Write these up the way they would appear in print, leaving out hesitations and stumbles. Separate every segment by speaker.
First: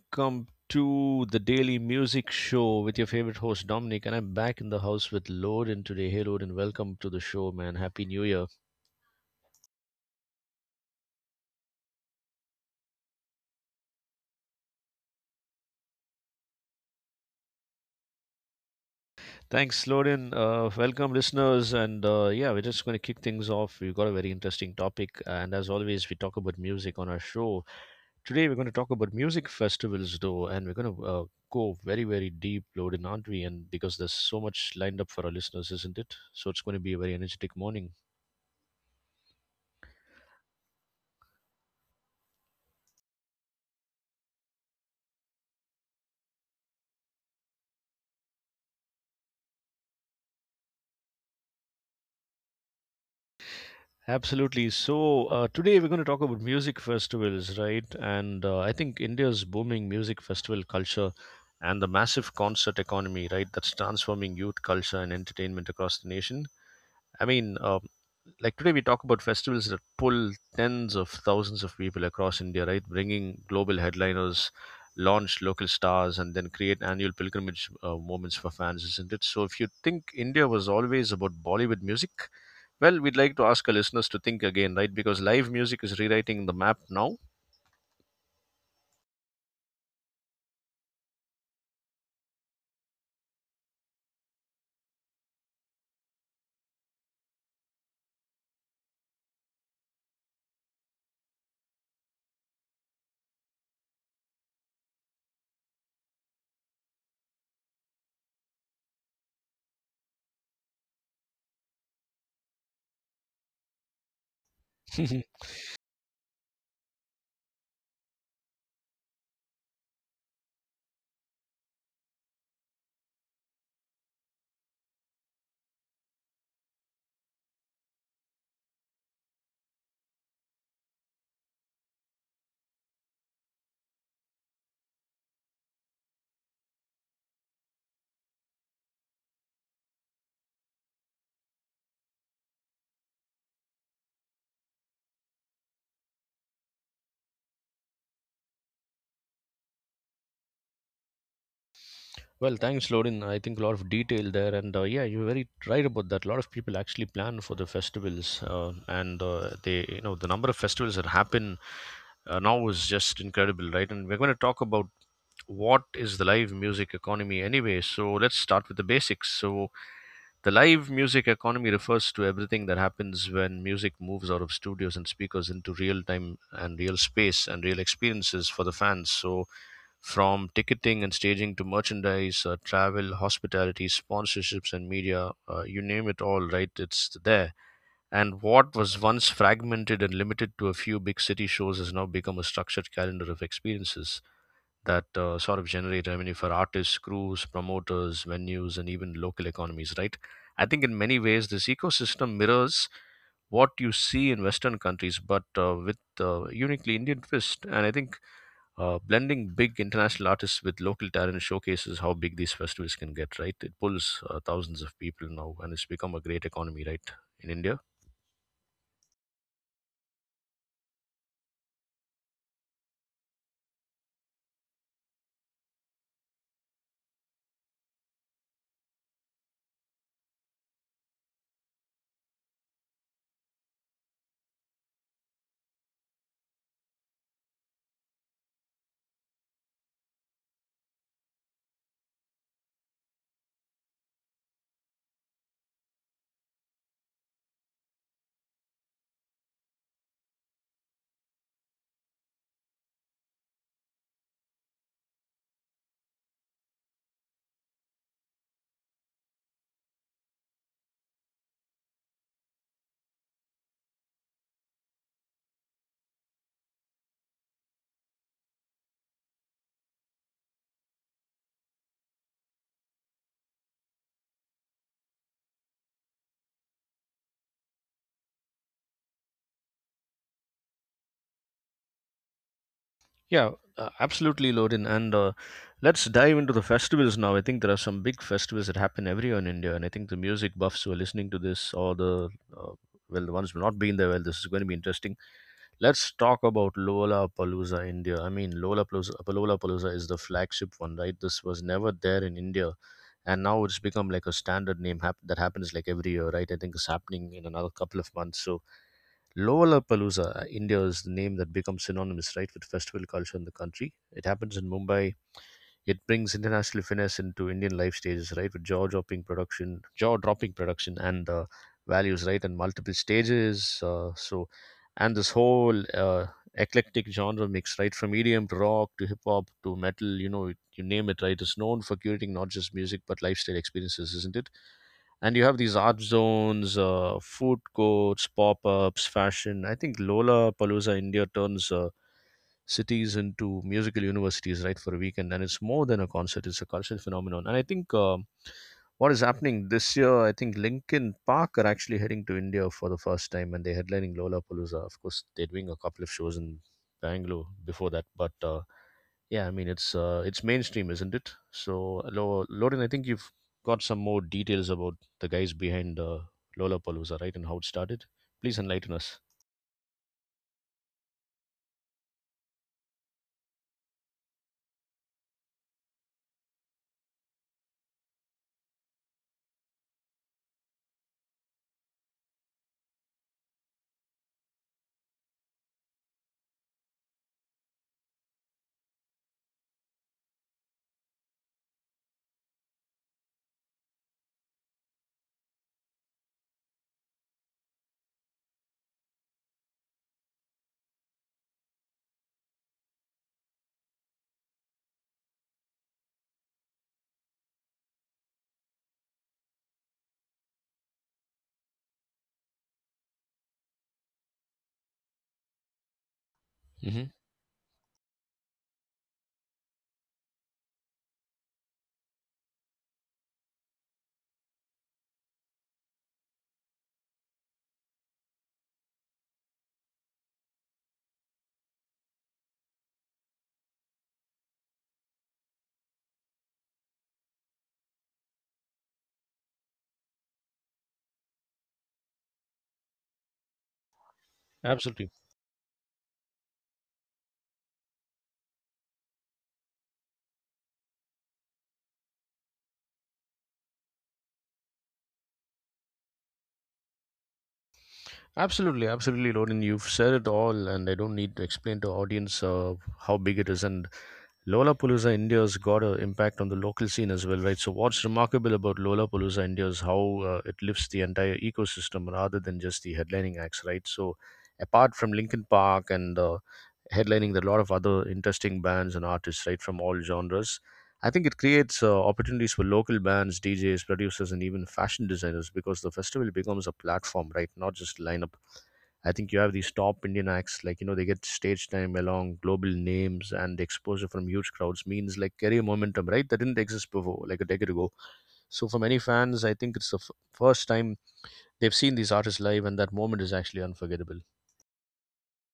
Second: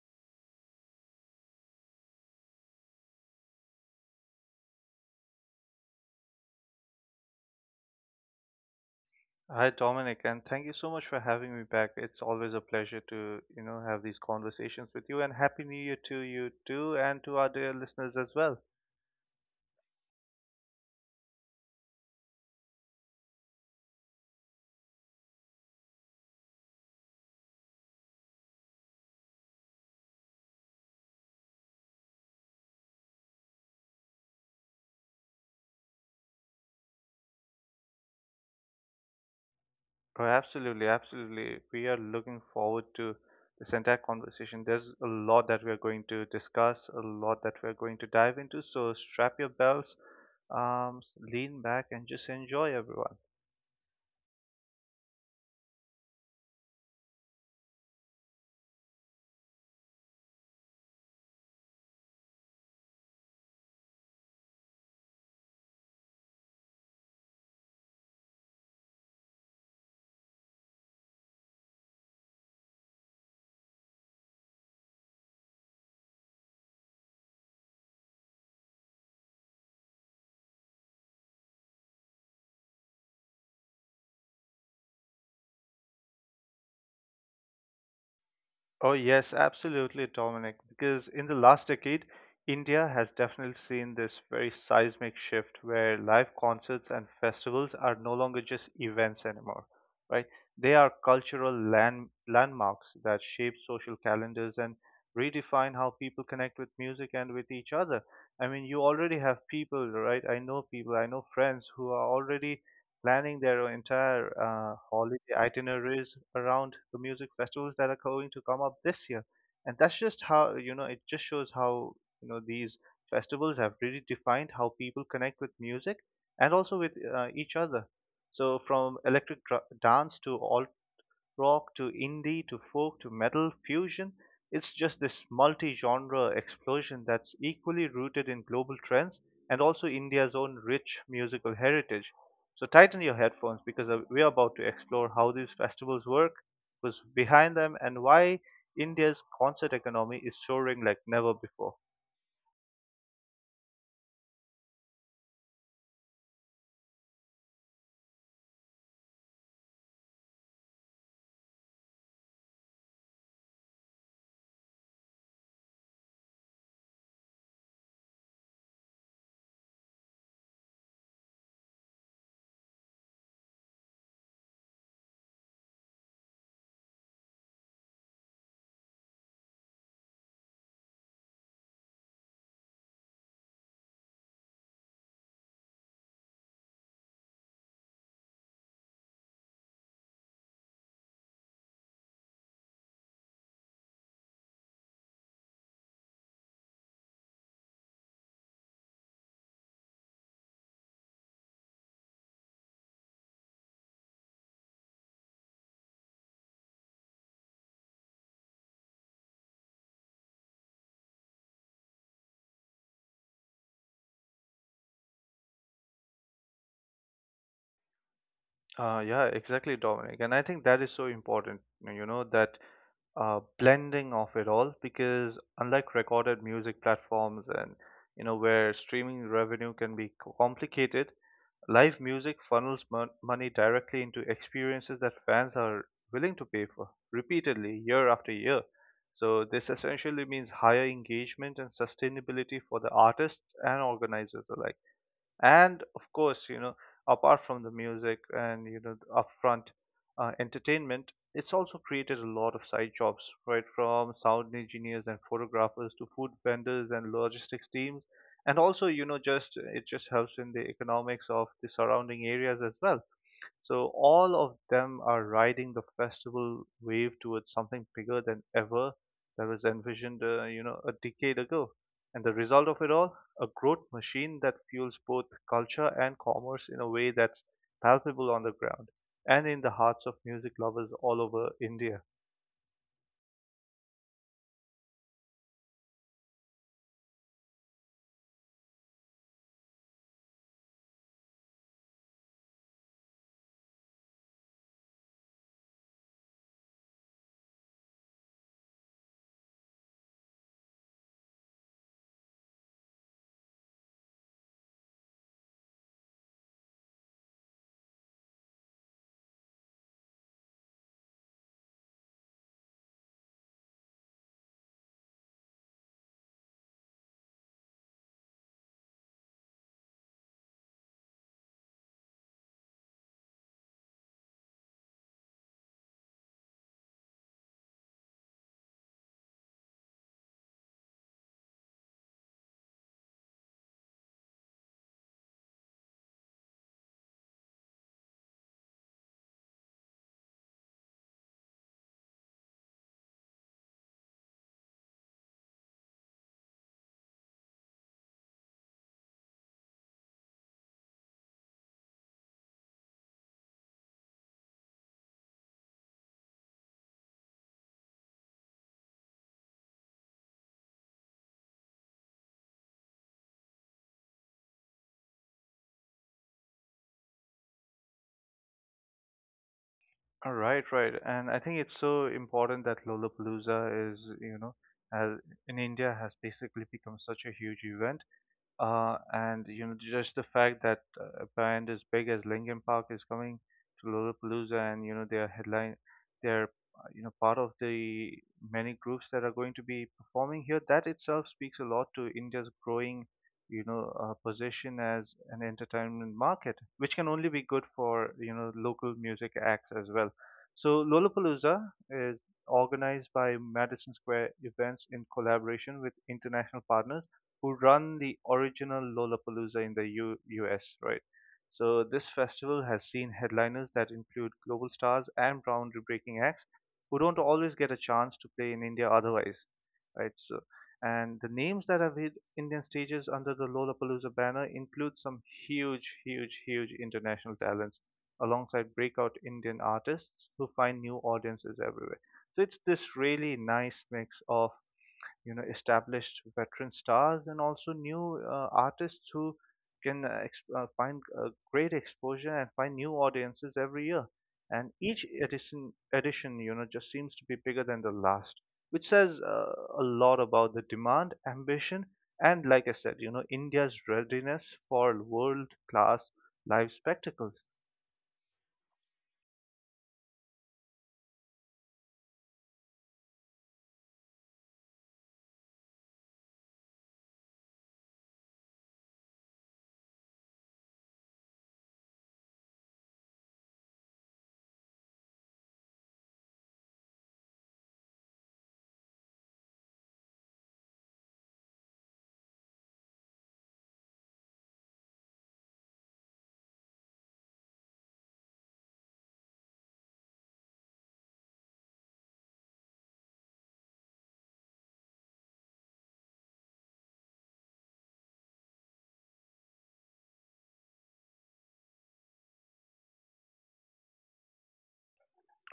Speaker 1: welcome to the Daily Music Show with your favorite host, Dominic. And I'm back in the house with Loden today. Hey, Loden, welcome to the show, man. Happy New Year.
Speaker 2: Hi Dominic, and thank you so much for having me back. It's always a pleasure to, you know, have these conversations with you, and happy new year to you too and to our dear listeners as well.
Speaker 1: Thanks, Loden. Welcome, listeners. And we're just going to kick things off. We've got a very interesting topic. And as always, we talk about music on our show. Today, we're going to talk about music festivals, though, and we're going to go very, very deep, Loden, aren't we? And because there's so much lined up for our listeners, isn't it? So it's going to be a very energetic morning.
Speaker 2: Oh, absolutely, absolutely. We are looking forward to this entire conversation. There's a lot that we are going to discuss, a lot that we are going to dive into, so strap your belts, um, lean back and just enjoy everyone.
Speaker 1: Absolutely. So today we're going to talk about music festivals, right? And I think India's booming music festival culture and the massive concert economy, right, that's transforming youth culture and entertainment across the nation. I mean, um, like today we talk about festivals that pull tens of thousands of people across India, right? Bringing global headliners, launch local stars, and then create annual pilgrimage moments for fans, isn't it? So if you think India was always about Bollywood music, well, we'd like to ask our listeners to think again, right? Because live music is rewriting the map now.
Speaker 2: Oh, yes, absolutely, Dominic. Because in the last decade, India has definitely seen this very seismic shift where live concerts and festivals are no longer just events anymore, right? They are cultural landmarks that shape social calendars and redefine how people connect with music and with each other. I mean, you already have people, right? I know people, I know friends who are already planning their entire holiday itineraries around the music festivals that are going to come up this year. And that's just how, you know, it just shows how, you know, these festivals have really defined how people connect with music and also with each other. So from dance to alt rock to indie to folk to metal fusion. It's just this multi-genre explosion that's equally rooted in global trends and also India's own rich musical heritage. So tighten your headphones, because we're about to explore how these festivals work, who's behind them, and why India's concert economy is soaring like never before.
Speaker 1: Well, thanks, Lorin. I think a lot of detail there, and you're very right about that. A lot of people actually plan for the festivals, and the number of festivals that happen now is just incredible, right? And we're going to talk about what is the live music economy anyway. So let's start with the basics. So the live music economy refers to everything that happens when music moves out of studios and speakers into real time and real space and real experiences for the fans. So from ticketing and staging to merchandise, travel, hospitality, sponsorships, and media, you name it all, right? It's there. And what was once fragmented and limited to a few big city shows has now become a structured calendar of experiences that sort of generate revenue for artists, crews, promoters, venues, and even local economies, right? I think in many ways, this ecosystem mirrors what you see in Western countries, but with uniquely Indian twist. And I think blending big international artists with local talent showcases how big these festivals can get, right? It pulls thousands of people now, and it's become a great economy, right, in India?
Speaker 2: Yeah, exactly, Dominic. And I think that is so important, you know, that blending of it all, because unlike recorded music platforms and you know where streaming revenue can be complicated, live music funnels money directly into experiences that fans are willing to pay for repeatedly year after year. So this essentially means higher engagement and sustainability for the artists and organizers alike. And of course, you know, apart from the music and you know the upfront entertainment, it's also created a lot of side jobs, right, from sound engineers and photographers to food vendors and logistics teams. And also, you know, just it just helps in the economics of the surrounding areas as well. So all of them are riding the festival wave towards something bigger than ever that was envisioned, you know, a decade ago. And the result of it all, a growth machine that fuels both culture and commerce in a way that's palpable on the ground and in the hearts of music lovers all over India.
Speaker 1: Yeah, absolutely, Lorin. And let's dive into the festivals now. I think there are some big festivals that happen every year in India, and I think the music buffs who are listening to this, or uh, the ones who have not been there, well, this is going to be interesting. Let's talk about Lollapalooza, India. I mean, Lollapalooza is the flagship one, right? This was never there in India, and now it's become like a standard name that happens like every year, right? I think it's happening in another couple of months. So, Lollapalooza, India is the name that becomes synonymous, right, with festival culture in the country. It happens in Mumbai, it brings international finesse into Indian life stages, right? With jaw-dropping production, and values, right, and multiple stages. And this whole eclectic genre mix, right, from EDM to rock to hip hop to metal, you know, you name it, right, is known for curating not just music but lifestyle experiences, isn't it? And you have these art zones, food courts, pop ups, fashion. I think Lola Palooza India turns cities into musical universities, right, for a weekend. And then it's more than a concert, it's a cultural phenomenon. And I think what is happening this year, I think Linkin Park are actually heading to India for the first time and they're headlining Lollapalooza. Of course, they're doing a couple of shows in Bangalore before that, but it's mainstream, isn't it? So, Lorin, I think you've got some more details about the guys behind Lollapalooza, right, and how it started. Please enlighten us.
Speaker 2: All right, right. And I think it's so important that Lollapalooza is, you know, has in India has basically become such a huge event. And you know, just the fact that a band as big as Linkin Park is coming to Lollapalooza, and you know, they're you know, part of the many groups that are going to be performing here. That itself speaks a lot to India's growing, you know, position as an entertainment market, which can only be good for you know local music acts as well. So Lollapalooza is organized by Madison Square Events in collaboration with international partners who run the original Lollapalooza in the U US, right? So this festival has seen headliners that include global stars and ground-breaking acts who
Speaker 1: hmm
Speaker 2: don't always get a chance to play in India otherwise, right? So, and the names that have hit Indian stages under the Lollapalooza banner include some huge, huge, huge international talents alongside breakout Indian artists who find new audiences everywhere. So it's this really nice mix of you know established veteran stars and also new artists who can find great exposure and find new audiences every year. And each
Speaker 1: Absolutely.
Speaker 2: edition edition you know just seems to be bigger than the last, which says a lot about the demand, ambition, and like I said, you know, India's readiness for world class live spectacles.
Speaker 1: Absolutely, Lorin. You've said it all, and I don't need to explain to audience how big it is. And Lollapalooza India's got an impact on the local scene as well, right? So what's remarkable about Lollapalooza India is how it lifts the entire ecosystem rather than just the headlining acts, right? So apart from Linkin Park and headlining, there are a lot of other interesting bands and artists, right, from all genres. I think it creates opportunities for local bands, DJs, producers, and even fashion designers because the festival becomes a platform, right? Not just lineup. I think you have these top Indian acts, like, you know, they get stage time along global names and the exposure from huge crowds means like career momentum, right? That didn't exist before, like a decade ago. So for many fans, I think it's the first time they've seen these artists live, and that moment is actually unforgettable.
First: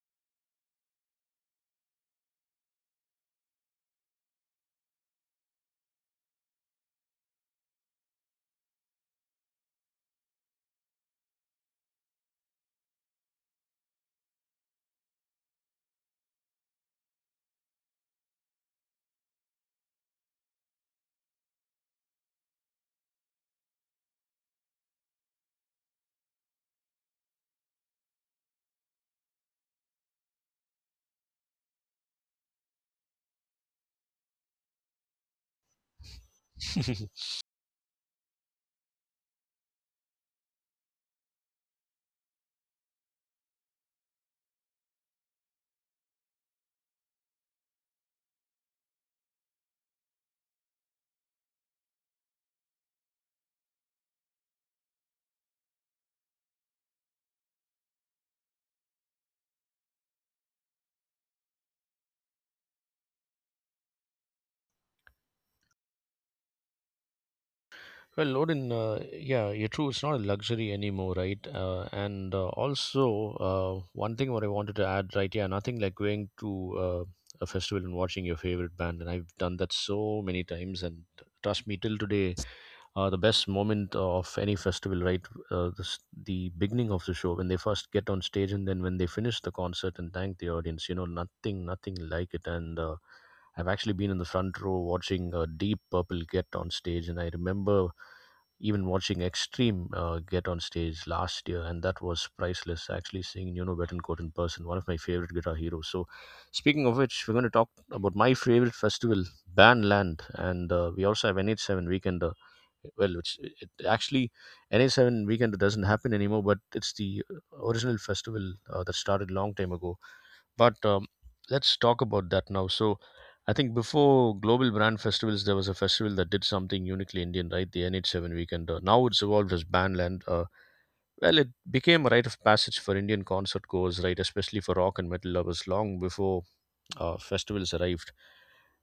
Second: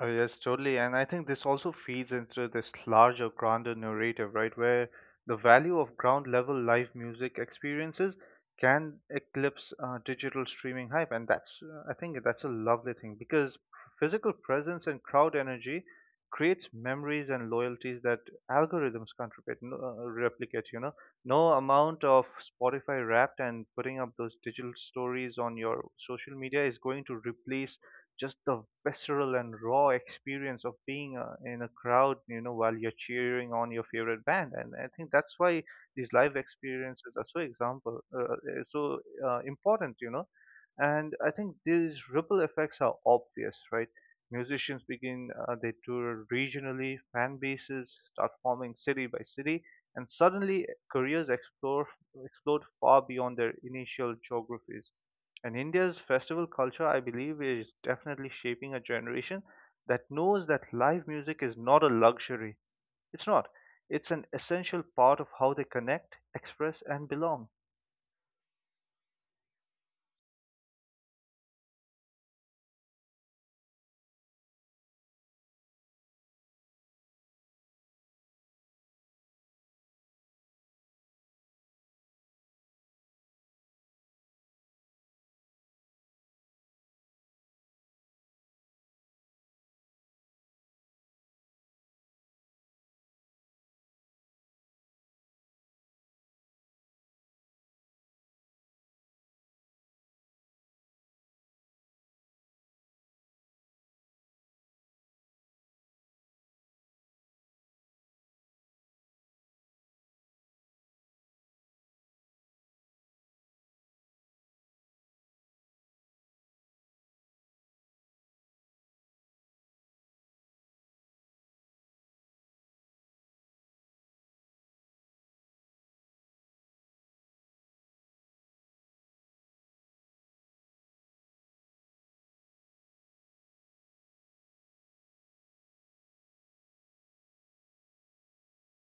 Speaker 2: Oh, yes, totally. And I think this also feeds into this larger, grander narrative, right? Where the value of ground level live music experiences can eclipse digital streaming hype. And that's, I think that's a lovely thing, because physical presence and crowd energy creates memories and loyalties that algorithms can't replicate, you know. No amount of Spotify wrapped and putting up those digital stories on your social media is going to replace just the visceral and raw experience of being in a crowd, you know, while you're cheering on your favorite band. And I think that's why these live experiences are so important, you know. And I think these ripple effects are obvious, right? Musicians begin, they tour regionally, fan bases start forming city by city, and suddenly explode far beyond their initial geographies. And India's festival culture, I believe, is definitely shaping a generation that knows that live music is not a luxury. It's not. It's an essential part of how they connect, express, and belong.
Speaker 1: Well, Loden, yeah, you're true. It's not a luxury anymore, right? And also, one thing what I wanted to add, right? Yeah, nothing like going to uh, a festival and watching your favorite band. And I've done that so many times. And trust me, till today, the best moment of any festival, right? Uh, the, s- the beginning of the show when they first get on stage and then when they finish the concert and thank the audience. You know, nothing like it. And I've actually been in the front row watching Deep Purple get on stage, and I remember even watching Extreme get on stage last year, and that was priceless. Actually, seeing Nuno Betancourt in person, one of my favorite guitar heroes. So, speaking of which, we're going to talk about my favorite festival, Bandland, and we also have NH7 Weekend. Uh, well it's it actually na7 weekend doesn't happen anymore, but it's the original festival that started long time ago, but let's talk about that now. So I think before global brand festivals there was a festival that did something uniquely Indian, right, the NH7 weekend. Now it's evolved as Bandland. Well, it became a rite of passage for Indian concert goers, right, especially for rock and metal lovers long before festivals arrived.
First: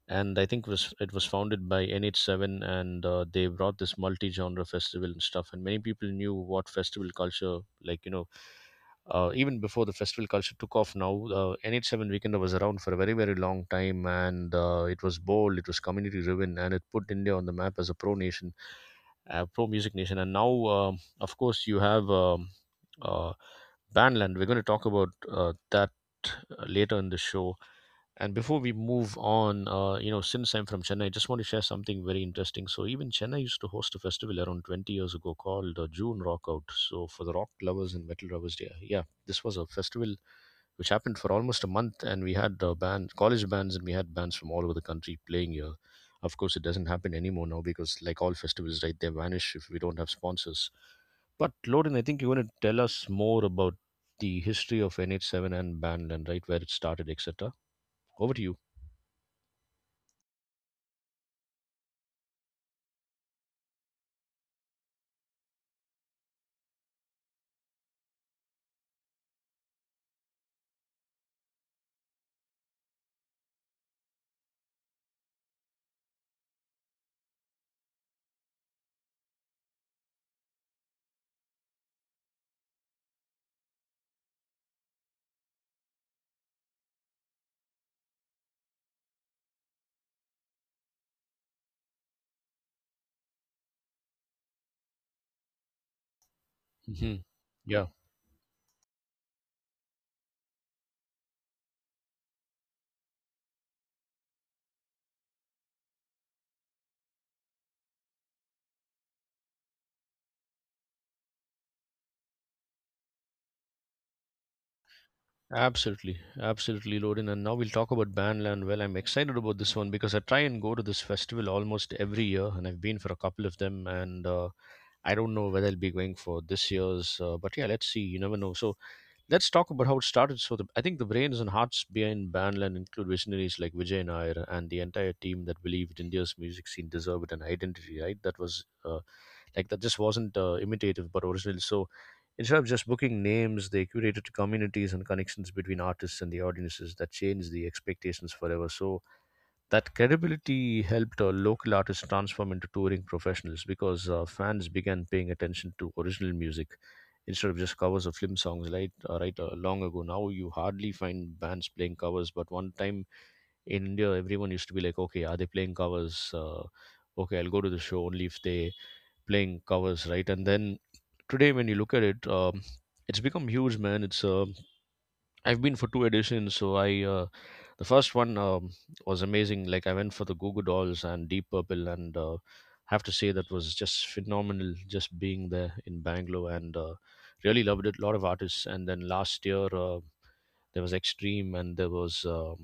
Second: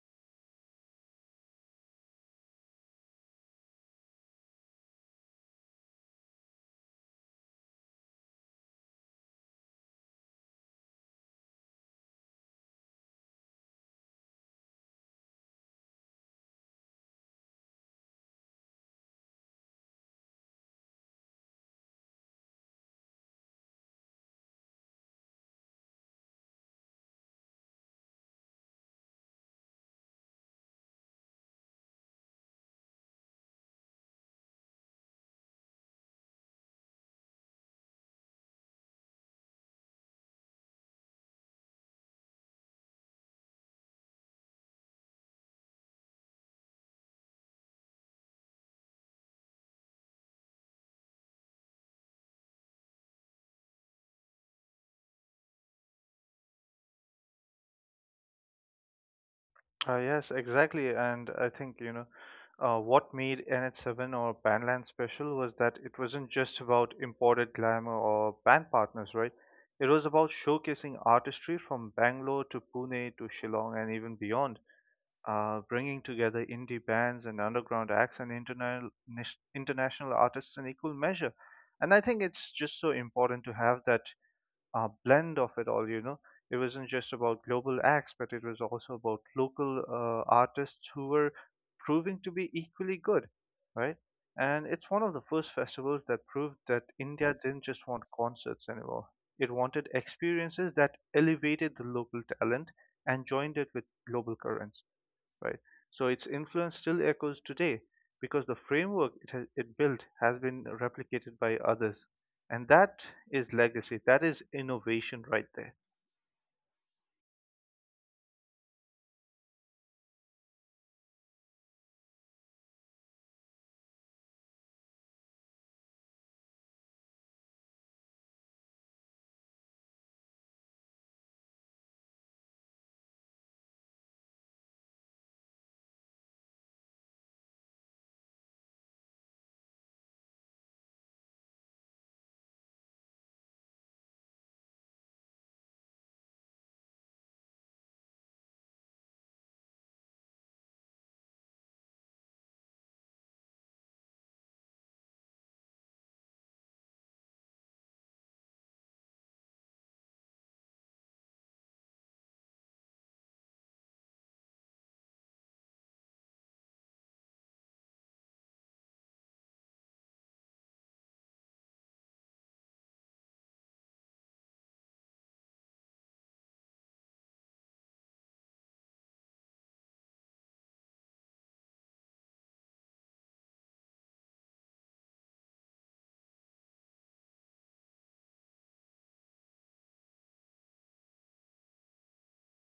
Speaker 1: And i think was it was founded by NH7 and they brought this multi-genre festival and stuff, and many people knew what festival culture like you know even before the festival culture took off. Now NH7 weekend was around for a very, very long time, and it was bold, it was community driven, and it put India on the map as a pro nation, pro music nation. And now of course you have uh, Bandland. We're going to talk about that later in the show. And before we move on, you know, since I'm from Chennai, I just want to share something very interesting. So even Chennai used to host a festival around 20 years ago called June Rockout. So for the rock lovers and metal lovers, yeah, this was a festival which happened for almost a month, and we had college bands, and we had bands from all over the country playing here. Of course, it doesn't happen anymore now because, like all festivals, right, they vanish if we don't have sponsors. But Loden, I think you're going to tell us more about the history of NH7 and Bandland, right, where it started, etc. Over to you.
Speaker 2: Yes, exactly. And I think, you know, what made NH7 or Bandland special was that it wasn't just about imported glamour or band partners, right? It was about showcasing artistry from Bangalore to Pune to Shillong and even beyond. Bringing together indie bands and underground acts and international artists in equal measure. And I think it's just so important to have that blend of it all, you know. It wasn't just about global acts, but it was also about local artists who were proving to be equally good, right? And it's one of the first festivals that proved that
Speaker 1: hmm
Speaker 2: India didn't just
Speaker 1: Yeah,
Speaker 2: want concerts anymore. It wanted experiences that elevated the local talent and joined it with global currents, right? So its influence still echoes today, because the framework it built has been replicated by others. And that is legacy. That is innovation right there.
Speaker 1: absolutely. Absolutely, Lorin. And now we'll talk about Bandland. Well, I'm excited about this one because I try and go to this festival almost every year, and I've been for a couple of them. And I don't know whether I'll be going for this year's, but yeah, let's see. You never know. So, let's talk about how it started. So, I think the brains and hearts behind Bandland include visionaries like Vijay Nair and the entire team that believed India's music scene deserved an identity, right? That was that just wasn't imitative but original. So, instead of just booking names, they curated communities and connections between artists and the audiences that changed the expectations forever. So, that credibility helped local artists transform into touring professionals because fans began paying attention to original music instead of just covers of film songs, long ago. Now you hardly find bands playing covers, but one time in India everyone used to be like, okay, are they playing covers, okay, I'll go to the show only if they playing covers, right? And then today when you look at it, it's become huge, man. It's I've been for two editions. So, the first one was amazing. Like, I went for the Google Dolls and Deep Purple, and have to say that was just phenomenal. Just being there in Bangalore, and really loved it. A lot of artists. And then last year, there was Extreme, and there was um,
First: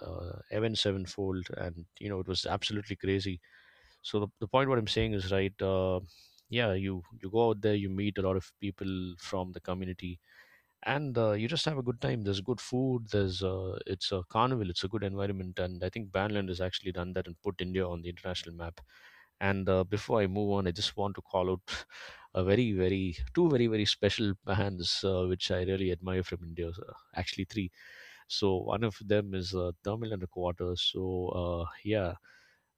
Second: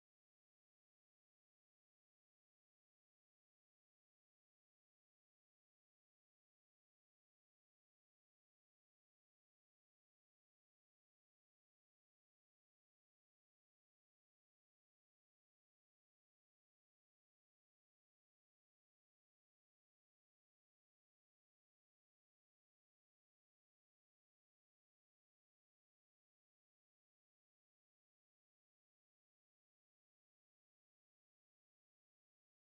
Speaker 1: uh, Evan Sevenfold, and it was absolutely crazy. So the point what I'm saying is, right. Yeah, you go out there, you meet a lot of people from the community, and you just have a good time. There's good food. There's it's a carnival. It's a good environment, and I think Banland has actually done that and put India on the international map. And before I move on, I just want to call out a very very two very very special bands which I really admire from India. So, actually, three. So one of them is Tamil and a Quarter. So, yeah,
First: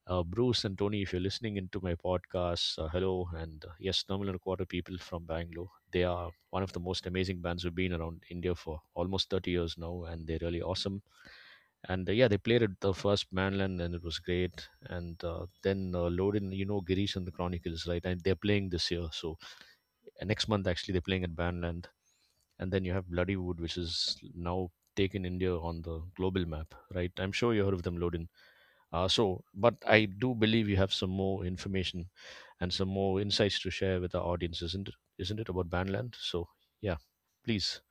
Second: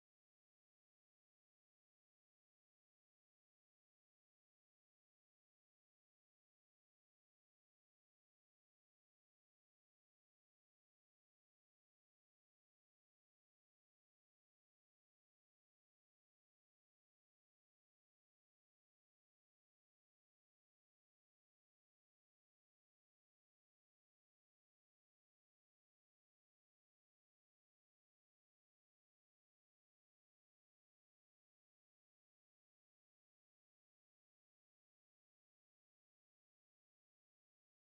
Speaker 1: Bruce and Tony, if you're listening into my podcast, hello, and yes, Tamil and a Quarter people from Bangalore. They are one of the most amazing bands who've been around India for almost 30 years now, and they're really awesome, and yeah, they played at the first Manland, and it was great. And then Loden, Girish and the Chronicles, right? And they're playing this year, so next month actually they're playing at Bandland, and then you have Bloodywood, which is now taken India on the global map, right? I'm sure you heard of them, Lodin. So, but I do believe you have some more information and some more insights to share with our audience, isn't it? Isn't it about Bandland? So, yeah, please.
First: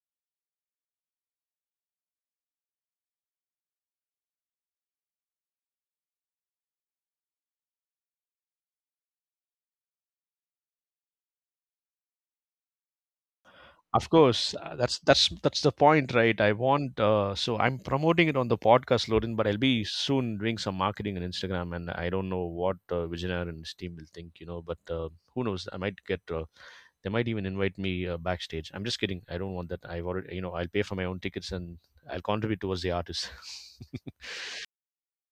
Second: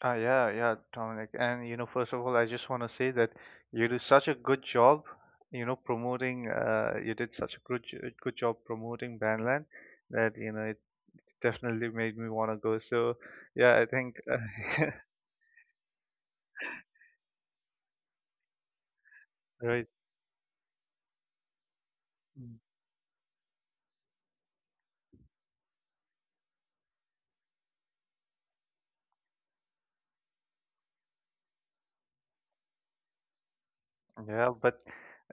Speaker 2: Yeah, yeah, Dominic. And you know, first of all, I just want to say that you did such a good job, you know, promoting. You did such a good job promoting Bandland that you know it definitely made me want to go. So yeah, I
Speaker 1: Of
Speaker 2: think
Speaker 1: course, that's that's the point, right? I want So I'm promoting it on the podcast, Lorin, but I'll be
Speaker 2: right.
Speaker 1: soon doing some marketing on Instagram, and I don't know
Speaker 2: Mm.
Speaker 1: what Vijayanagara and his team will think. But who knows? I might get they might even invite me backstage. I'm just kidding. I don't want that. I've already, you know, I'll pay for my own tickets, and I'll contribute towards the artist.
Speaker 2: Yeah, but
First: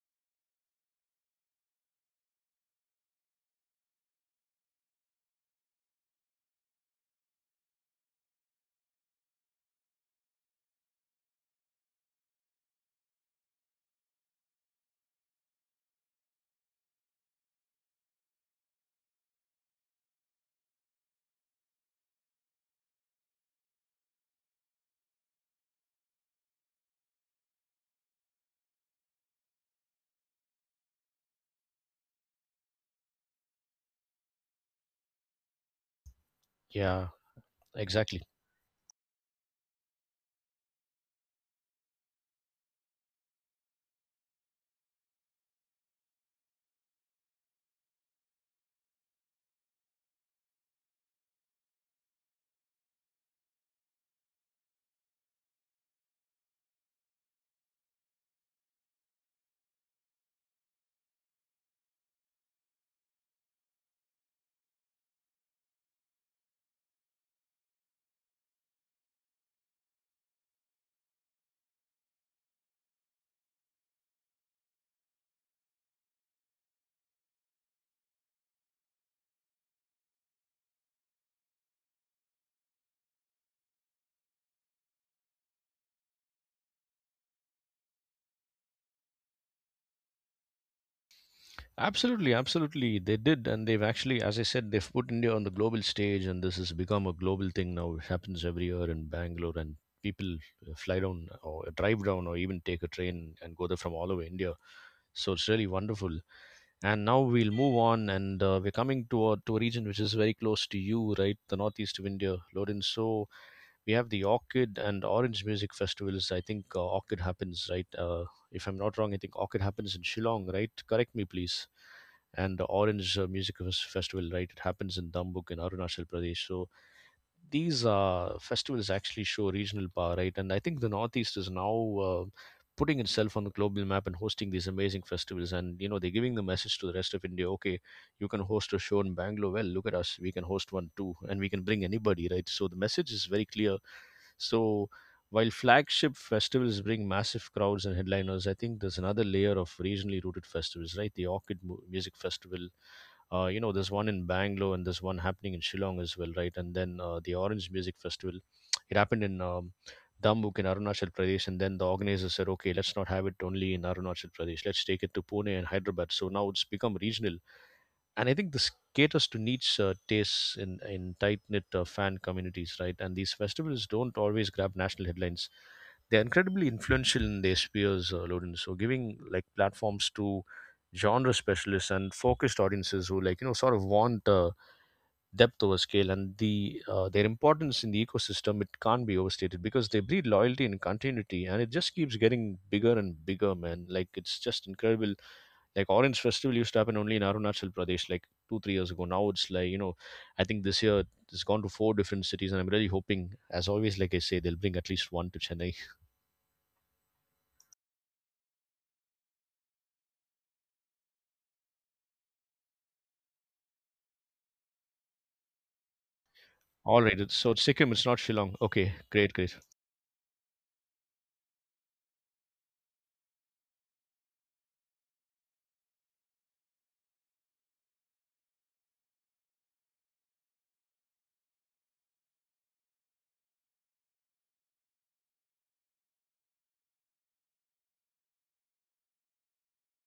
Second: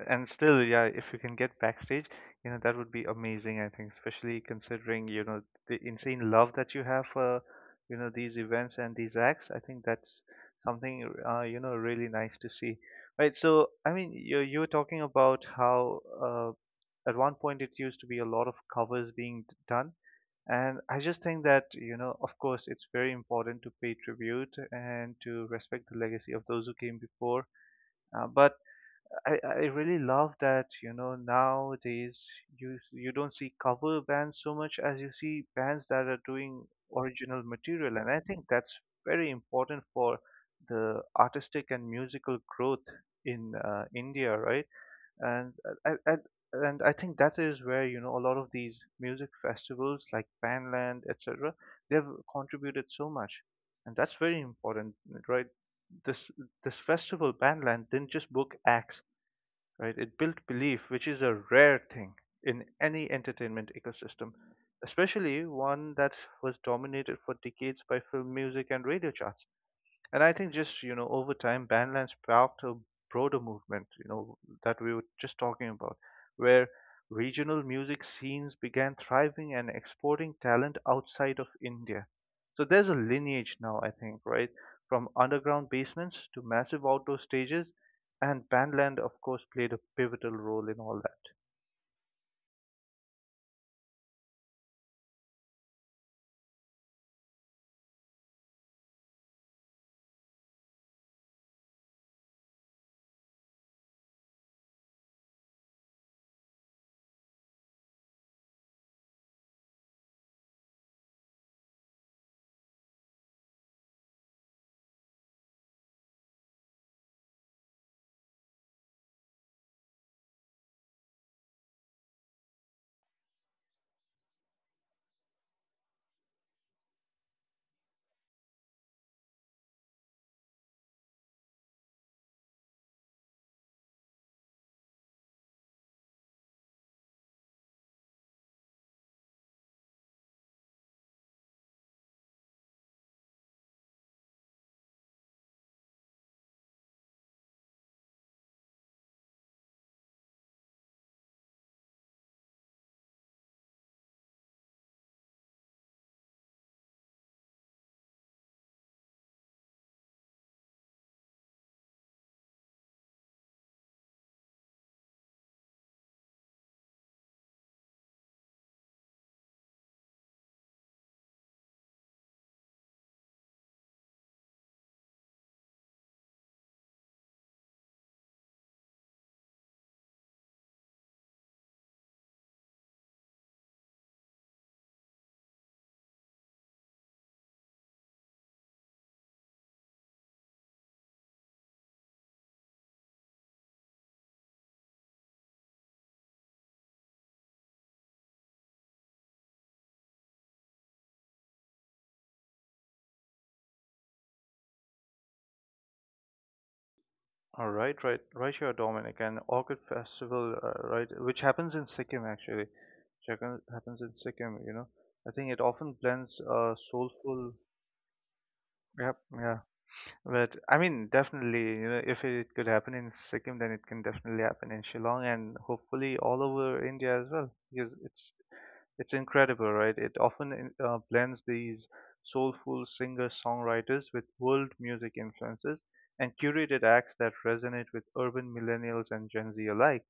Speaker 2: and still, yeah, if you can get backstage, you know, that would be amazing, I think, especially considering, you know, the insane love that you have for, you know, these events and these acts. I think that's something, you know, really nice to see. Right, so I mean, you were talking about how at one point it used to be a lot of covers being done, and I just think that, you know, of course, it's very important to pay tribute and to respect the legacy of those who came before. But I really love that, you know, nowadays you don't see cover bands so much as you see bands that are doing
Speaker 1: Yeah,
Speaker 2: original material, and I
Speaker 1: exactly.
Speaker 2: think that's very important for the artistic and musical growth in India, right? And I, I, I think that is where, you know, a lot of these music festivals like Bandland, etc., they've contributed so much, and that's very important, right? This this festival Bandland didn't just book acts, right? It built belief, which is a rare thing in any entertainment ecosystem, especially one that was dominated for decades by film music and radio charts. And I think just, you know, over time, Bandland sparked a broader movement, you know, that we were just talking about, where regional music scenes began thriving and exporting talent outside of India. So there's a lineage now, I think, right? From underground basements to massive outdoor stages, and Bandland, of course, played a pivotal role in all that.
Speaker 1: Absolutely, absolutely. They did, and they've actually, as I said, they've put India on the global stage, and this has become a global thing now. It happens every year in Bangalore, and people fly down or drive down or even take a train and go there from all over India. So it's really wonderful. And now we'll move on, and we're coming to a region which is very close to you, right? The northeast of India, Lodin. So we have the Orchid and Orange Music Festivals. I think Orchid happens, right? If I'm not wrong, I think Orchid happens in Shillong, right? Correct me, please. And the Orange Music Festival, right? It happens in Dambuk in Arunachal Pradesh. So these festivals actually show regional power, right? And I think the Northeast is now putting itself on the global map and hosting these amazing festivals. And you know, they're giving the message to the rest of India: okay, you can host a show in Bangalore. Well, look at us; we can host one too, and we can bring anybody, right? So the message is very clear. So while flagship festivals bring massive crowds and headliners, I think there's another layer of regionally rooted festivals, right? The Orchid Music Festival, there's one in Bangalore, and there's one happening in Shillong as well, right? And then the Orange Music Festival, it happened in Dambuk in Arunachal Pradesh, and then the organizers said, okay, let's not have it only in Arunachal Pradesh. Let's take it to Pune and Hyderabad. So now it's become regional, and I think this caters to niche tastes in tight knit fan communities, right? And these festivals don't always grab national headlines. They're incredibly influential in their spheres, Loden. So giving like platforms to genre specialists and focused audiences who like sort of want depth over scale, and their importance in the ecosystem, it can't be overstated because they breed loyalty and continuity, and it just keeps getting bigger and bigger, man. Like, it's just incredible. Like, Orange Festival used to happen only in Arunachal Pradesh like 2-3 years ago. Now it's like, I think this year it's gone to four different cities, and I'm really hoping, as always, like I say, they'll bring at least one to Chennai.
Speaker 2: All right, right, right here, Dominic, and Orchid Festival, right, which happens in Sikkim actually, which happens in Sikkim. You know, I think it often blends
Speaker 1: All right,
Speaker 2: soulful.
Speaker 1: so it's Sikkim, it's not Shillong. Okay,
Speaker 2: Yep,
Speaker 1: great, great.
Speaker 2: yeah, but I mean, definitely, you know, if it could happen in Sikkim, then it can definitely happen in Shillong and hopefully all over India as well, because it's incredible, right? It often blends these soulful singer-songwriters with world music influences and curated acts that resonate with urban millennials and Gen Z alike.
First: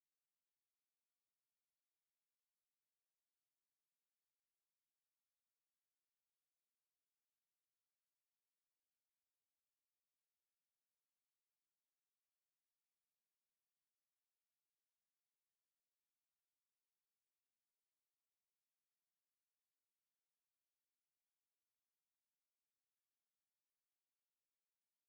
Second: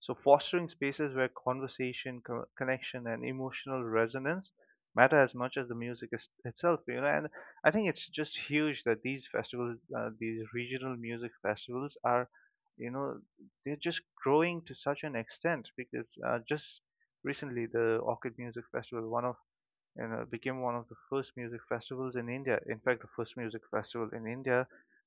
Speaker 2: So, fostering spaces where conversation, connection, and emotional resonance matter as much as the music is itself, you know. And I think it's just huge that these festivals, these regional music festivals, are, you know, they're just growing to such an extent because just recently the Orchid Music Festival, one of and became one of the first music festivals in India. In fact, the first music festival in India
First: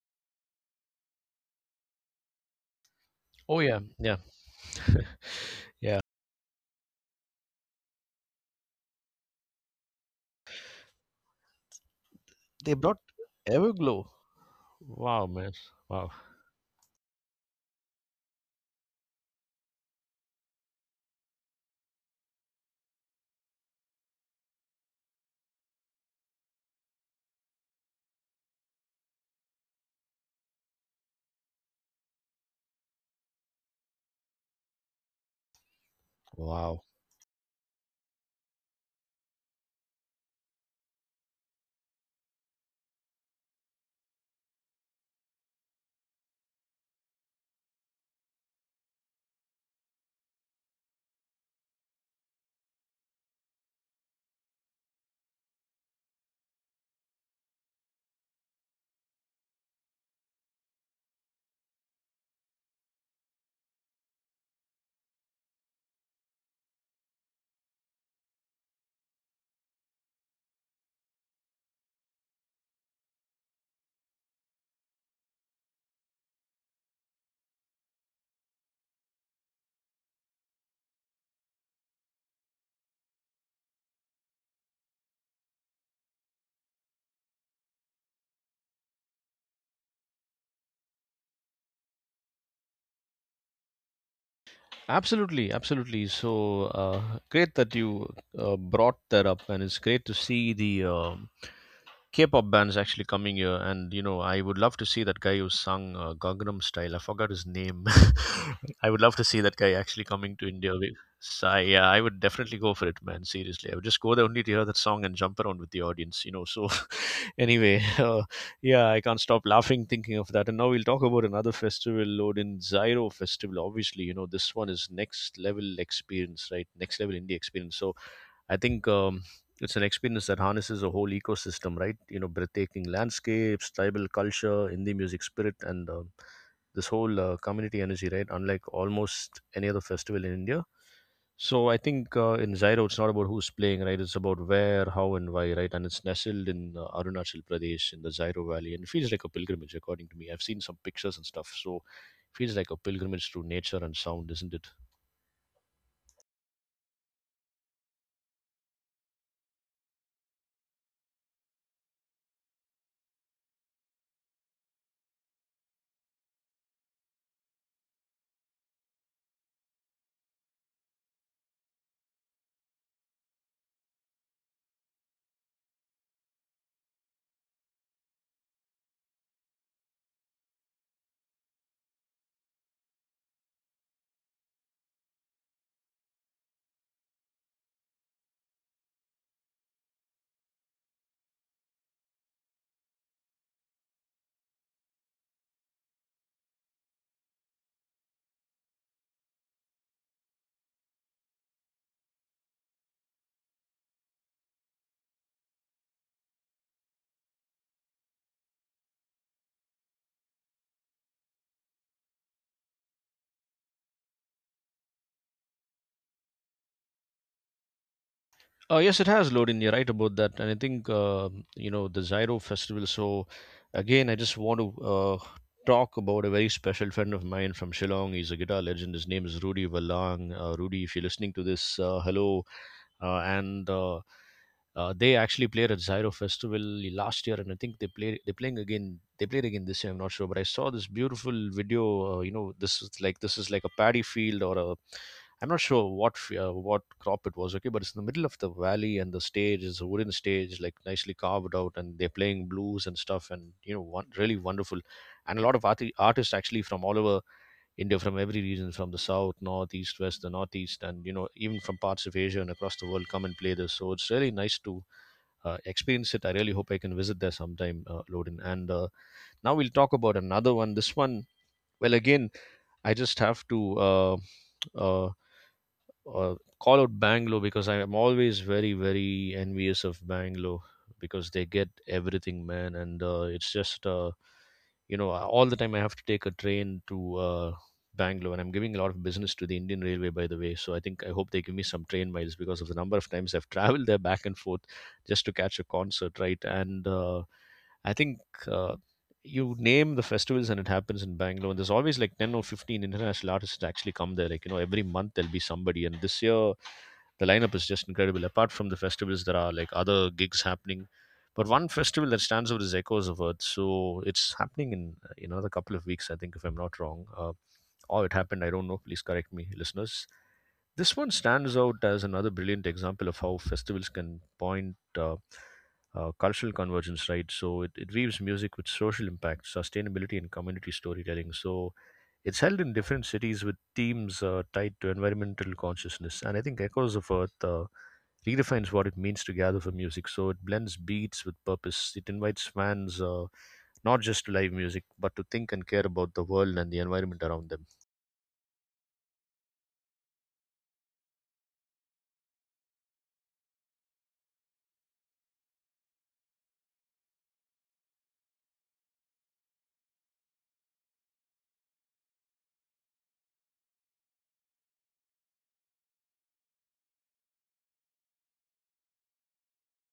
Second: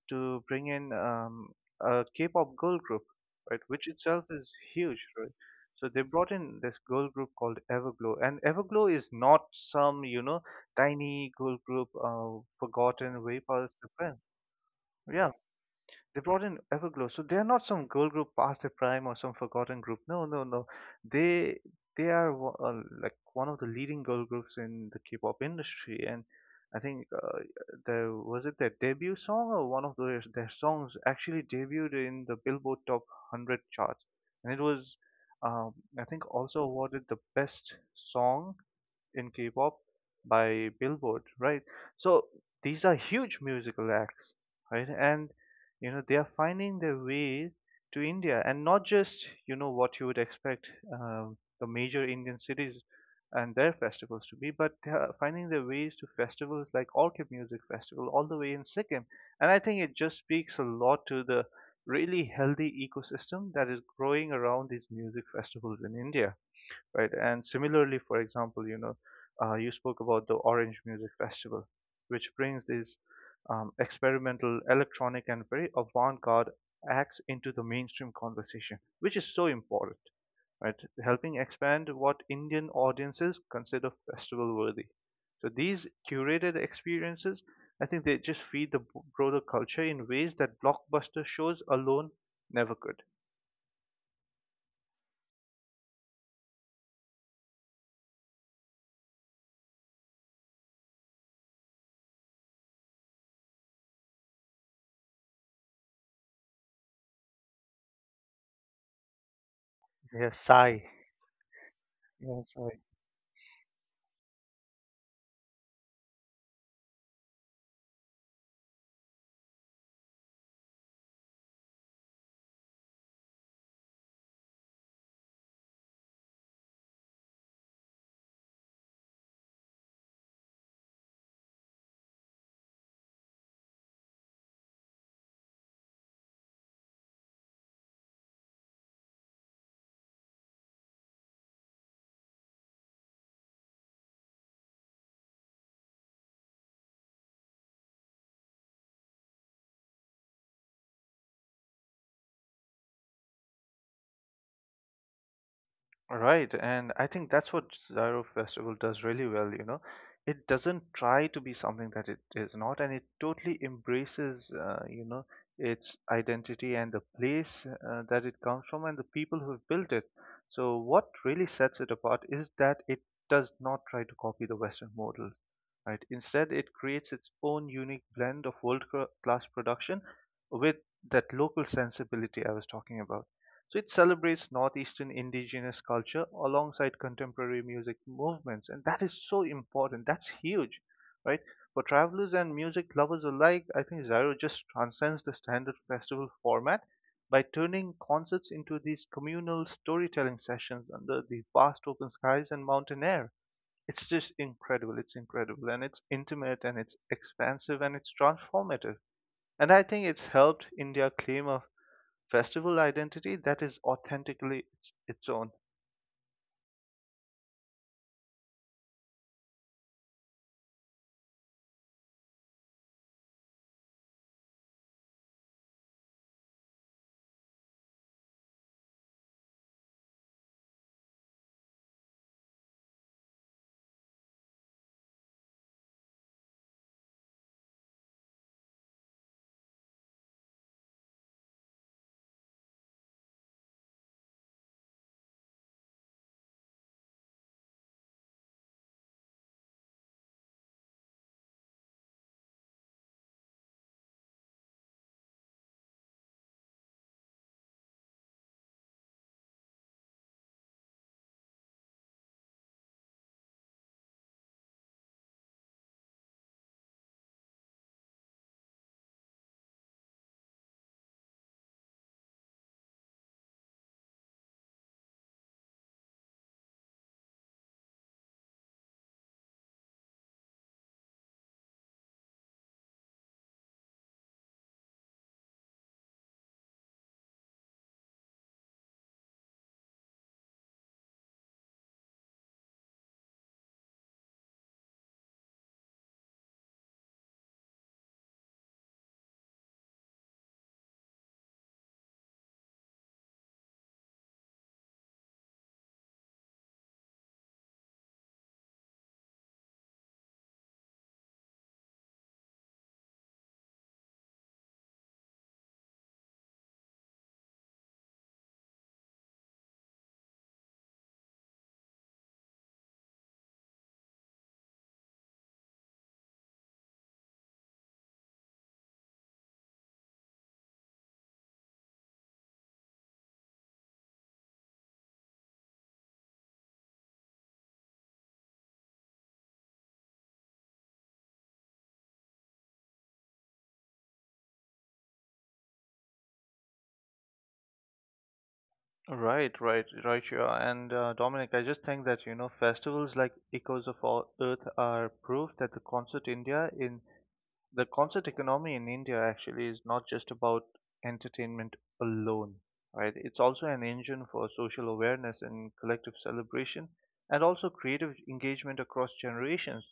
Speaker 2: to bring in a K-pop girl group, right?
Speaker 1: Oh yeah,
Speaker 2: Which
Speaker 1: yeah.
Speaker 2: itself is huge, right? So they brought in this girl group called Everglow, and Everglow is not some tiny girl group
Speaker 1: They brought
Speaker 2: forgotten way past the
Speaker 1: Everglow.
Speaker 2: friend.
Speaker 1: Wow,
Speaker 2: Yeah,
Speaker 1: man. Wow.
Speaker 2: they brought in Everglow, so they are not some girl group past their prime or some forgotten group. No, no, no. They they like one of the leading girl groups in the K-pop industry, and I think there was it their debut song or one of their songs actually debuted in the Billboard Top 100 chart, and it was um, I think also
Speaker 1: Wow.
Speaker 2: awarded the best song in K-pop by Billboard, right? So these are huge musical acts, right? And you know they are finding their way to India, and not just what you would expect the major Indian cities and their festivals to be, but they are finding their ways to festivals like Orchid Music Festival all the way in Sikkim, and I think it just speaks a lot to the really healthy ecosystem that is growing around these music festivals in India, right? And similarly, for example, you know, you spoke about the Orange Music Festival, which brings these experimental, electronic, and very avant-garde acts into the mainstream conversation, which is so important, right? Helping expand what Indian audiences consider festival worthy. So these curated experiences, I think they just feed the broader culture in ways that blockbuster shows alone never could.
Speaker 1: Absolutely, absolutely. So great that you brought that up, and it's great to see the K-pop bands actually coming here, and I would love to see that guy who sung Gangnam Style. I forgot his name. I would love to see that guy actually coming to
Speaker 2: Yes,
Speaker 1: India.
Speaker 2: I.
Speaker 1: So, yeah, I would
Speaker 2: Yes.
Speaker 1: definitely go for it, man. Seriously, I would just go there only to hear that song and jump around with the audience. So anyway, uh, yeah, I can't stop laughing thinking of that. And now we'll talk about another festival, Odin Zyro Festival. Obviously, this one is next level experience, right? Next level indie experience. So I think it's an experience that harnesses a whole ecosystem, right? Breathtaking landscapes, tribal culture, Hindi music spirit, and this whole community energy, right? Unlike almost any other festival in India. So I think in Zairo, it's not about who's playing, right? It's about where, how, and why, right? And it's nestled in Arunachal Pradesh in the Zairo Valley, and it feels like a pilgrimage, according to me. I've seen some pictures and stuff, so it feels like a pilgrimage through nature and sound, isn't it?
Speaker 2: Right, and I think that's what Zyro Festival does really well, you know. It doesn't try to be something that it is not, and it totally embraces, you know, its identity and the place that it comes from and the people who've built it. So what really sets it apart is that it does not try to copy the Western model, right? Instead, it creates its own unique blend of world-class production with that local sensibility I was talking about. So it celebrates Northeastern indigenous culture alongside contemporary music movements, and that is so important. That's huge, right? For travelers and music lovers alike, I think Zyro just transcends the standard festival format by turning concerts into these communal storytelling sessions under the vast open skies and mountain air. It's just incredible. It's incredible. And it's intimate and it's expansive and it's transformative. And I think it's helped India claim a festival identity that is authentically its own.
Speaker 1: Yes, it has, Lodin. You're right about that. And I think, the Zyro Festival. So, again, I just want to talk about a very special friend of mine from Shillong. He's a guitar legend. His name is Rudy Valang. Rudy, if you're listening to this, hello. And they actually played at Zyro Festival last year, and I think they played. They're playing again. They played again this year. I'm not sure, but I saw this beautiful video. You know, this is like a paddy field, or a I'm not sure what crop it was, okay, but it's in the middle of the valley, and the stage is a wooden stage, like nicely carved out, and they're playing blues and stuff, and one, really wonderful, and a lot of artists actually from all over India, from every region, from the south, north, east, west, the northeast, and even from parts of Asia and across the world, come and play this. So it's really nice to experience it. I really hope I can visit there sometime, Loden, and. Now we'll talk about another one. This one, well, again, I just have to uh, call out Bangalore because I am always very, very envious of Bangalore because they get everything, man. And it's just, all the time I have to take a train to Bangalore. And I'm giving a lot of business to the Indian Railway, by the way. So I hope they give me some train miles because of the number of times I've traveled there back and forth just to catch a concert, right? And I think. Uh, you name the festivals, and it happens in Bangalore. And there's always like 10 or 15 international artists that actually come there. Like, every month there'll be somebody. And this year, the lineup is just incredible. Apart from the festivals, there are like other gigs happening. But one festival that stands out is Echoes of Earth. So it's happening in another couple of weeks, I think, if I'm not wrong. Or it happened, I don't know. Please correct me, listeners. This one stands out as another brilliant example of how festivals can point cultural convergence, right? So it weaves music with social impact, sustainability, and community storytelling. So it's held in different cities with themes tied to environmental consciousness. And I think Echoes of Earth redefines what it means to gather for music. So it blends beats with purpose. It invites fans not just to live music, but to think and care about the world and the environment around them.
Speaker 2: Right, right, right, yeah. And Dominic, I just think that, you know, festivals like Echoes of All Earth are proof that the concert economy in India actually is not just about entertainment alone, right? It's also an engine for social awareness and collective celebration and also creative engagement across generations.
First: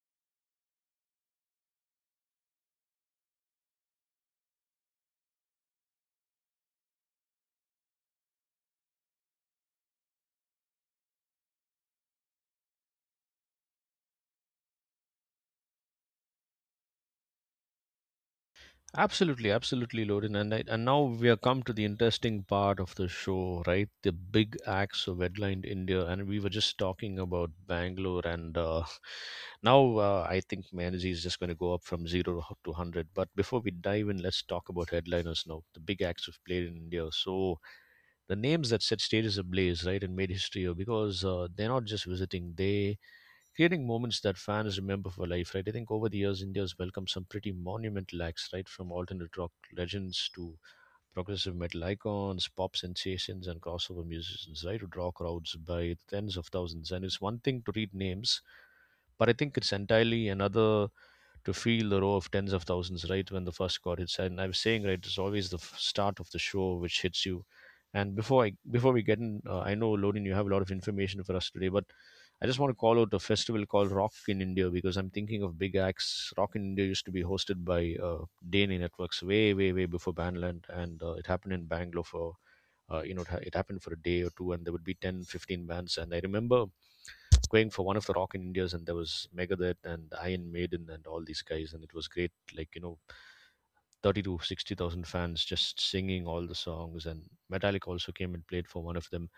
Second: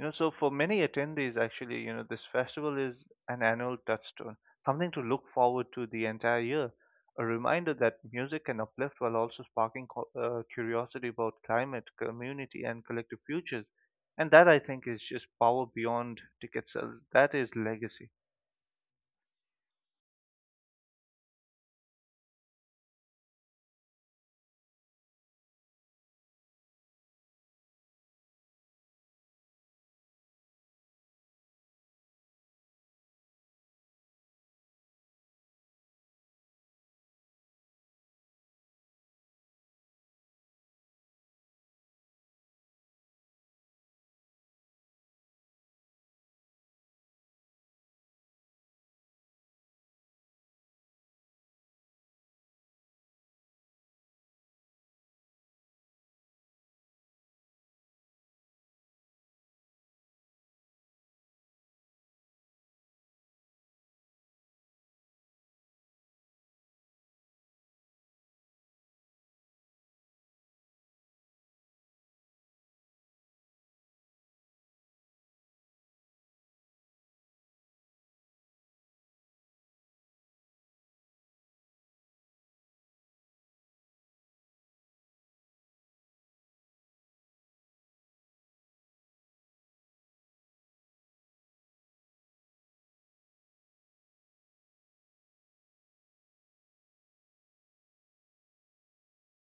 Speaker 2: You know, so for many attendees, actually, you know, this festival is an annual touchstone, something to look forward to the entire year, a reminder that music can uplift while also sparking curiosity about climate, community, and collective futures. And that I think is just power beyond ticket sales. That is legacy.
Speaker 1: Absolutely, absolutely, Lorin. And now we have come to the interesting part of the show, right? The big acts of headlined India, and we were just talking about Bangalore, and now I think my energy is just going to go up from zero to hundred. But before we dive in, let's talk about headliners now. The big acts who've played in India. So the names that set stages ablaze, right, and made history, because they're not just visiting; they creating moments that fans remember for life, right? I think over the years, India's welcomed some pretty monumental acts, right? From alternate rock legends to progressive metal icons, pop sensations, and crossover musicians, right? Who draw crowds by tens of thousands. And it's one thing to read names, but I think it's entirely another to feel the row of tens of thousands right when the first chord hits. And I was saying, right, it's always the start of the show which hits you. And before we get in, I know Lodin, you have a lot of information for us today, but I just want to call out a festival called Rock in India because I'm thinking of big acts. Rock in India used to be hosted by Dane Networks way, way, way before Bandland, and it happened in Bangalore for it happened for a day or two, and there would be 10, 15 bands, and I remember going for one of the Rock in Indias, and there was Megadeth and Iron Maiden and all these guys, and it was great. Like, thirty to sixty thousand fans just singing all the songs, and Metallica also came and played for one of them.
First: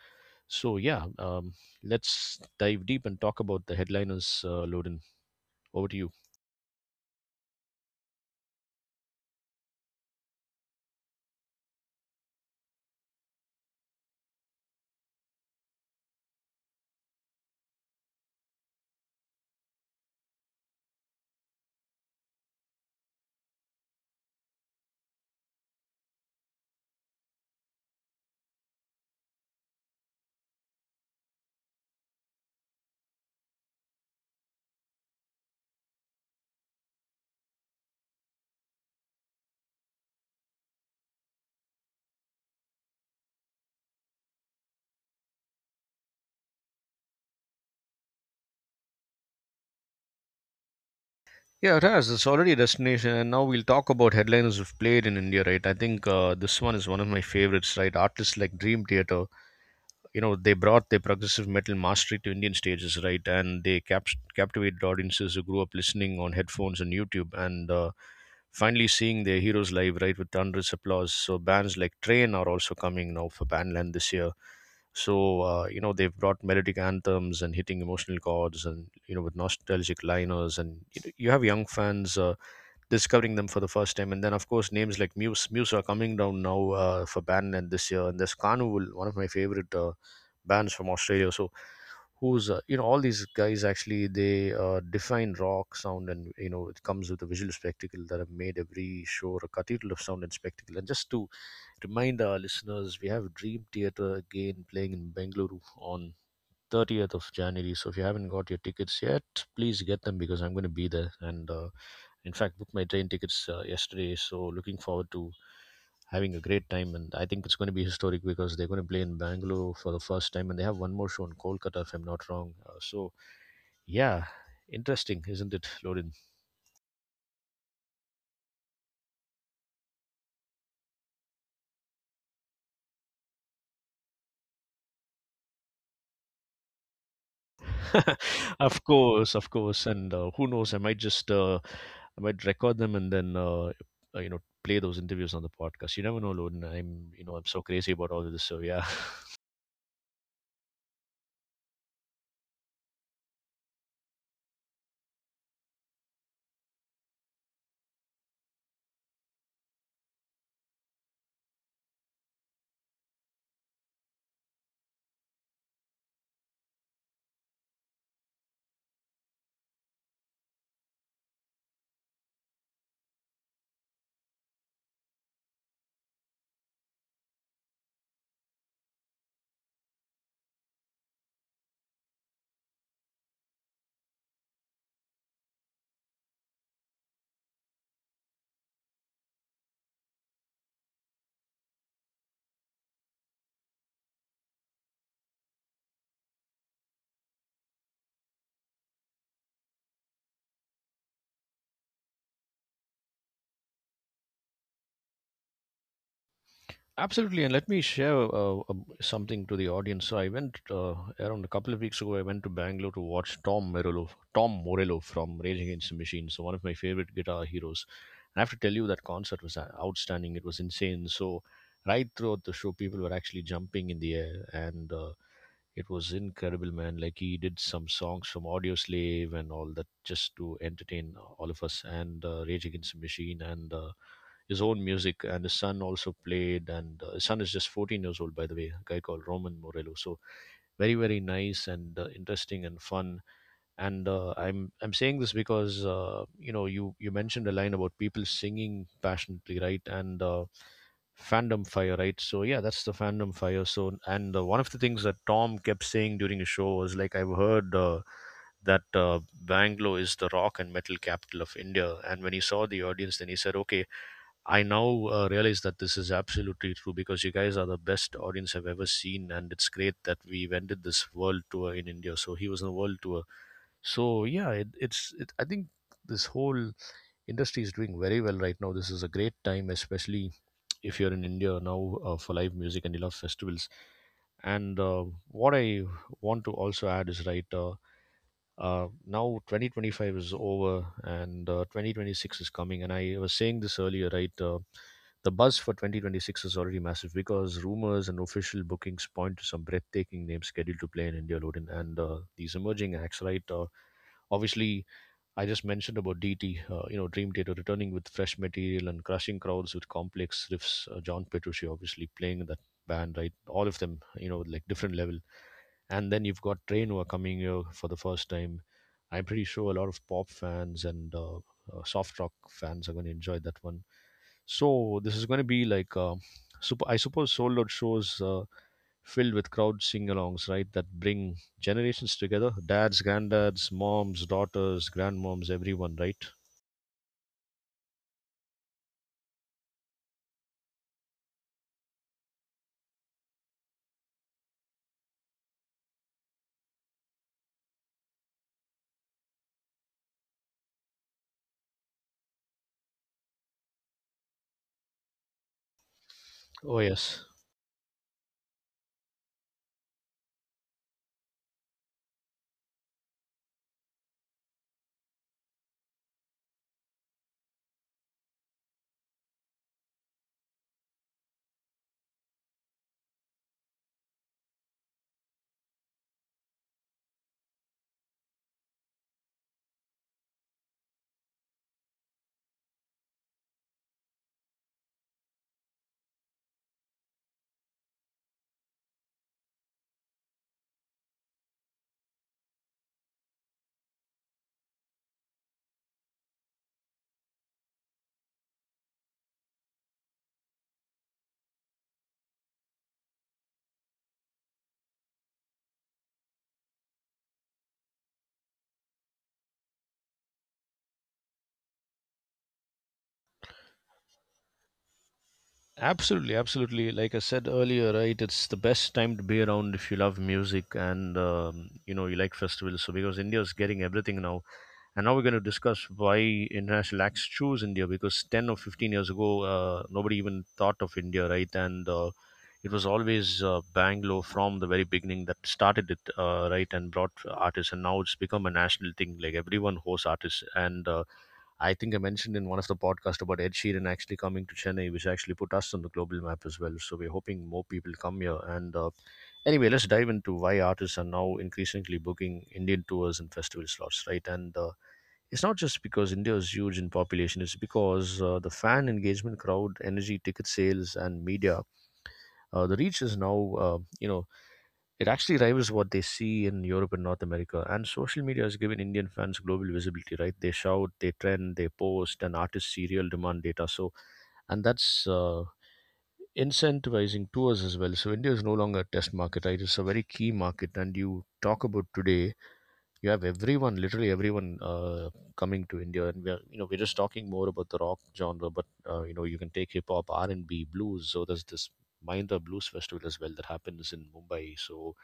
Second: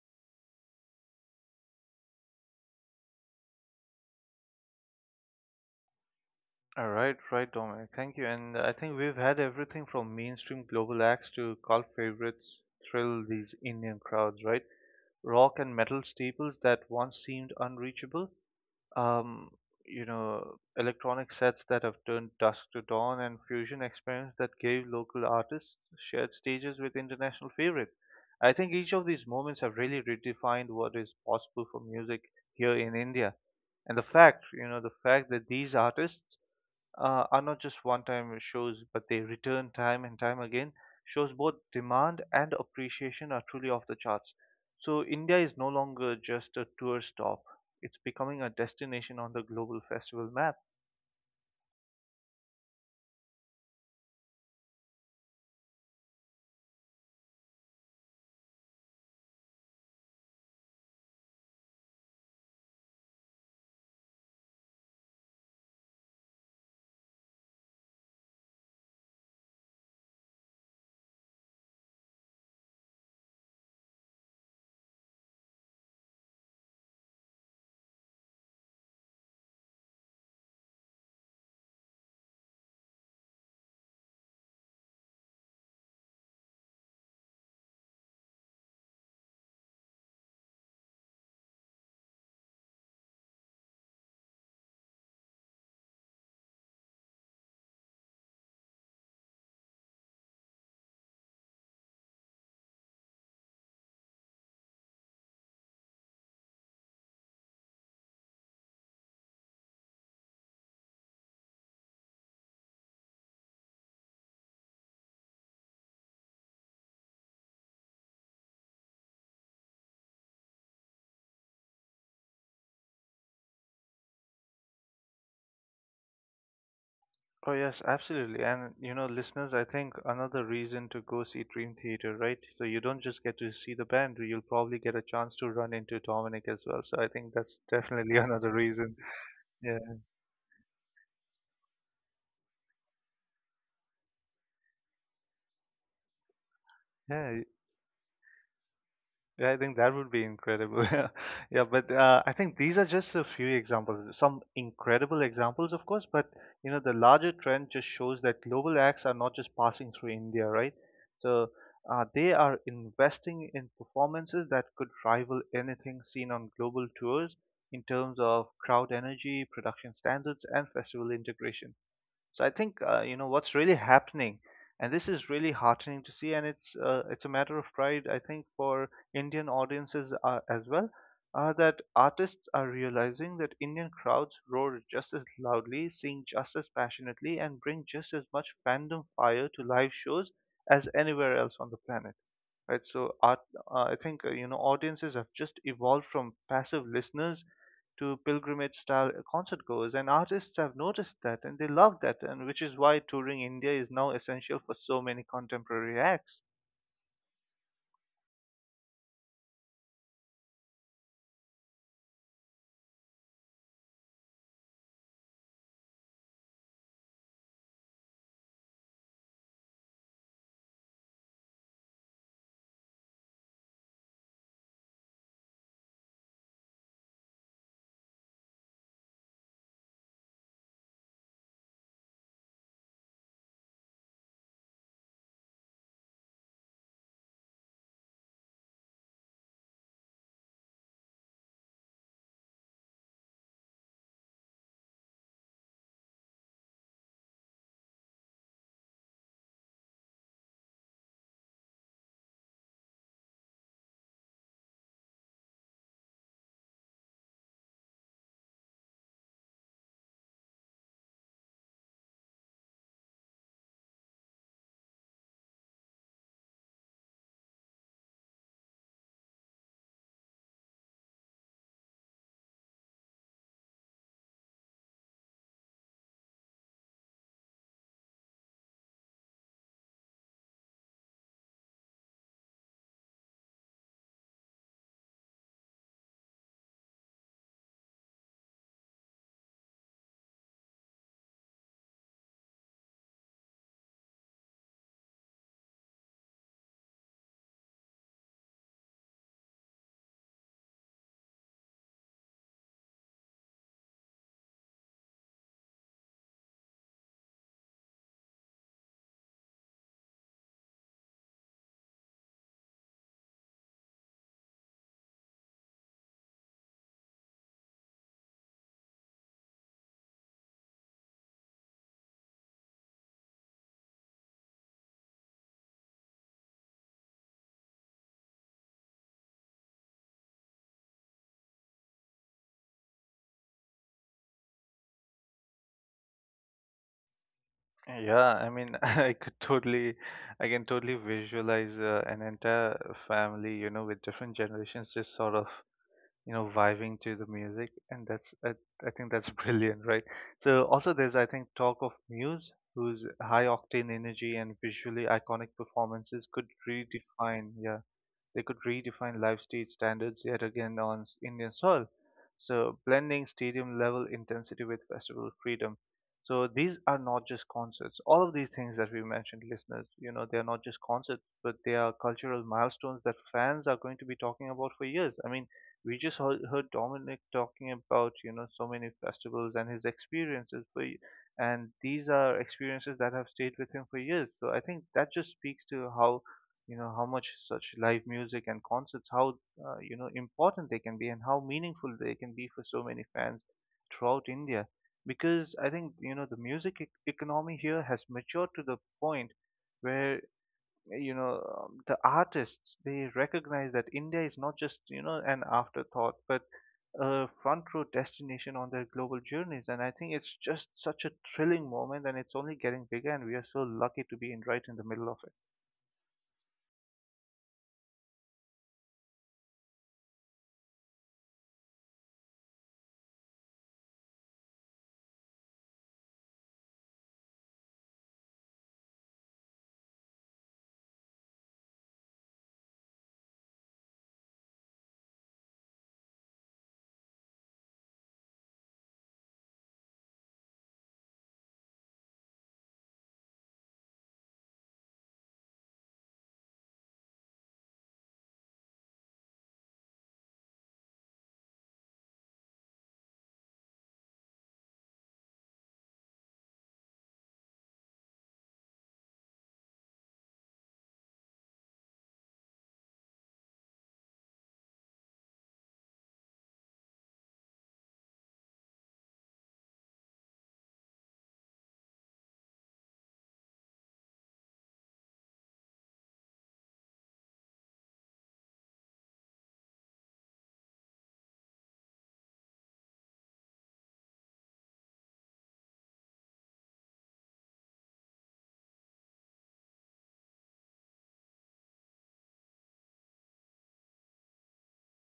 Speaker 1: So yeah, let's dive deep and talk about the headliners. Loden, over to you.
Speaker 2: All right, right, Dominic. Thank you. And I think we've had everything from mainstream global acts to cult favorites thrill these Indian crowds, right? Rock and metal staples that once seemed unreachable, um, you know, electronic sets that have turned dusk to dawn and fusion experiments that gave local artists shared stages with international favorites. I think each of these moments have really redefined what is possible for music here in India. And the fact, you know, the fact that these artists are not just one-time shows, but they return time and time again. Shows both demand and appreciation are truly off the charts. So India is no longer just a tour stop; it's becoming a destination on the global festival map.
Speaker 1: Yeah, Raz, it's already a destination, and now we'll talk about headliners who've played in India, right? I think this one is one of my favorites, right? Artists like Dream Theater, they brought their progressive metal mastery to Indian stages, right, and they captivated audiences who grew up listening on headphones and YouTube, and finally seeing their heroes live, right, with thunderous applause. So bands like Train are also coming now for Bandland this year. So they've brought melodic anthems and hitting emotional chords, and with nostalgic liners, and you have young fans discovering them for the first time. And then, of course, names like Muse. Muse are coming down now for Band and this year. And there's Carnival, one of my favorite bands from Australia. So who's all these guys, actually they define rock sound, and it comes with a visual spectacle that have made every show a cathedral of sound and spectacle. And just to remind our listeners, we have Dream Theater again playing in Bengaluru on 30th of January. So if you haven't got your tickets yet, please get them because I'm going to be there. And in fact, booked my train tickets yesterday. So looking forward to having a great time. And I think it's going to be historic because they're going to play in Bangalore for the first time. And they have one more show in Kolkata, if I'm not wrong. So yeah, interesting, isn't it, Lorin?
Speaker 2: Oh yes, absolutely. And you know, listeners, I think another reason to go see Dream Theater, right? So you don't just get to see the band, you'll probably get a chance to run into Dominic as well. So I think that's definitely another
Speaker 1: Of
Speaker 2: reason.
Speaker 1: course, of
Speaker 2: Yeah.
Speaker 1: course. And who knows? I might record them and then play those interviews on the podcast. You never know, Loden. I'm you know
Speaker 2: Yeah,
Speaker 1: I'm so crazy about all of this. So yeah,
Speaker 2: Yeah, I think that would be incredible. Yeah, but I think these are just a few examples, some incredible examples, of course, but you know, the larger trend just shows that global acts are not just passing through India, right? So they are investing in performances that could rival anything seen on global tours in terms of crowd energy, production standards, and festival integration. So I think you know what's really happening, and this is really heartening to see, and it's a matter of pride, I think, for Indian audiences as well, that artists are realizing that Indian crowds roar just as loudly, sing just as passionately, and bring just as much fandom fire to live shows as anywhere else on the planet. Right. I think you know audiences have just evolved from passive listeners to pilgrimage style concert goers, and artists have noticed that and they love that, and which is why touring India is now essential for so many contemporary acts.
Speaker 1: absolutely. And let me share something to the audience. So I went around a couple of weeks ago. I went to Bangalore to watch Tom Morello, Tom Morello from Rage Against the Machine. So one of my favorite guitar heroes. I have to tell you that concert was outstanding. It was insane. So right throughout the show, people were actually jumping in the air, and it was incredible, man. Like, he did some songs from Audio Slave and all that just to entertain all of us, and Rage Against the Machine, and his own music. And his son also played. And his son is just 14 years old, by the way, a guy called Roman Morello. So very, very nice and interesting and fun, and I'm saying this because you mentioned a line about people singing passionately, right, and fandom fire, right. So yeah, that's the fandom fire. So and one of the things that Tom kept saying during his show was like, I've heard that Bangalore is the rock and metal capital of India. And when he saw the audience, then he said, okay, I now realize that this is absolutely true because you guys are the best audience I've ever seen, and it's great that we ended this world tour in India. So he was on a world tour. So yeah, I think this whole industry is doing very well right now. This is a great time, especially if you're in India now for live music and you love festivals. And what I want to also add is right. Now 2025 is over, and 2026 is coming. And I was saying this earlier, right, the buzz for 2026 is already massive because rumors and official bookings point to some breathtaking names scheduled to play in India, Odin, and these emerging acts, right? Obviously, I just mentioned about DT, Dream Theater returning with fresh material and crushing crowds with complex riffs. John Petrucci, obviously, playing in that band, right? All of them, like different level. And then you've got Train, who are coming here for the first time. I'm pretty sure a lot of pop fans and soft rock fans are going to enjoy that one. So this is going to be like, I suppose, sold out shows filled with crowd sing-alongs, right? That bring generations together: dads, granddads, moms, daughters, grandmoms, everyone, right?
Speaker 2: Yeah, I mean, I can totally visualize an entire family, you know, with different generations just sort of, you know, vibing to the music, and I think that's brilliant, right? So also there's, I think, talk of Muse, whose high octane energy and visually iconic performances could
Speaker 1: Oh yes,
Speaker 2: redefine, yeah, they could redefine live stage standards yet again on Indian soil. So blending stadium level intensity with festival freedom. So these are not just concerts. All of these things that we mentioned, listeners, you know, they are not just concerts, but they are cultural milestones that fans are going to be talking about for years. I mean, we just heard Dominic talking about, you know, so many festivals and his experiences and these are experiences that have stayed with him for years. So I think that just speaks to how, you know, how much such live music and concerts how, you know, important they can be and how meaningful they can be for so many fans throughout India, because I think you know the music economy here has matured to the point where you know, the artists they recognize that India is not just you know an afterthought but a front row destination on their global journeys, and I think it's just such a thrilling moment and it's only getting bigger and we are so lucky to be in right in the middle of it.
Speaker 1: absolutely, absolutely. Like I said earlier, right? It's the best time to be around if you love music, and you like festivals. So because India is getting everything now, and now we're going to discuss why international acts choose India, because 10 or 15 years ago, nobody even thought of India, right? And it was always Bangalore from the very beginning that started it, right, and brought artists, and now it's become a national thing. Like, everyone hosts artists. And I think I mentioned in one of the podcasts about Ed Sheeran actually coming to Chennai, which actually put us on the global map as well. So we're hoping more people come here. And anyway, let's dive into why artists are now increasingly booking Indian tours and festival slots, right? And it's not just because India is huge in population; it's because the fan engagement, crowd energy, ticket sales, and media. The reach is now, it actually rivals what they see in Europe and North America. And social media has given Indian fans global visibility, right? They shout, they trend, they post, and artists see real demand data. So, and that's incentivizing tours as well. So India is no longer a test market, right? It's a very key market. And you talk about today, you have everyone, literally everyone, coming to India. And we're, we're just talking more about the rock genre, but you can take hip hop, R&B, blues. So there's this Mahindra Blues Festival as well that happens in Mumbai. So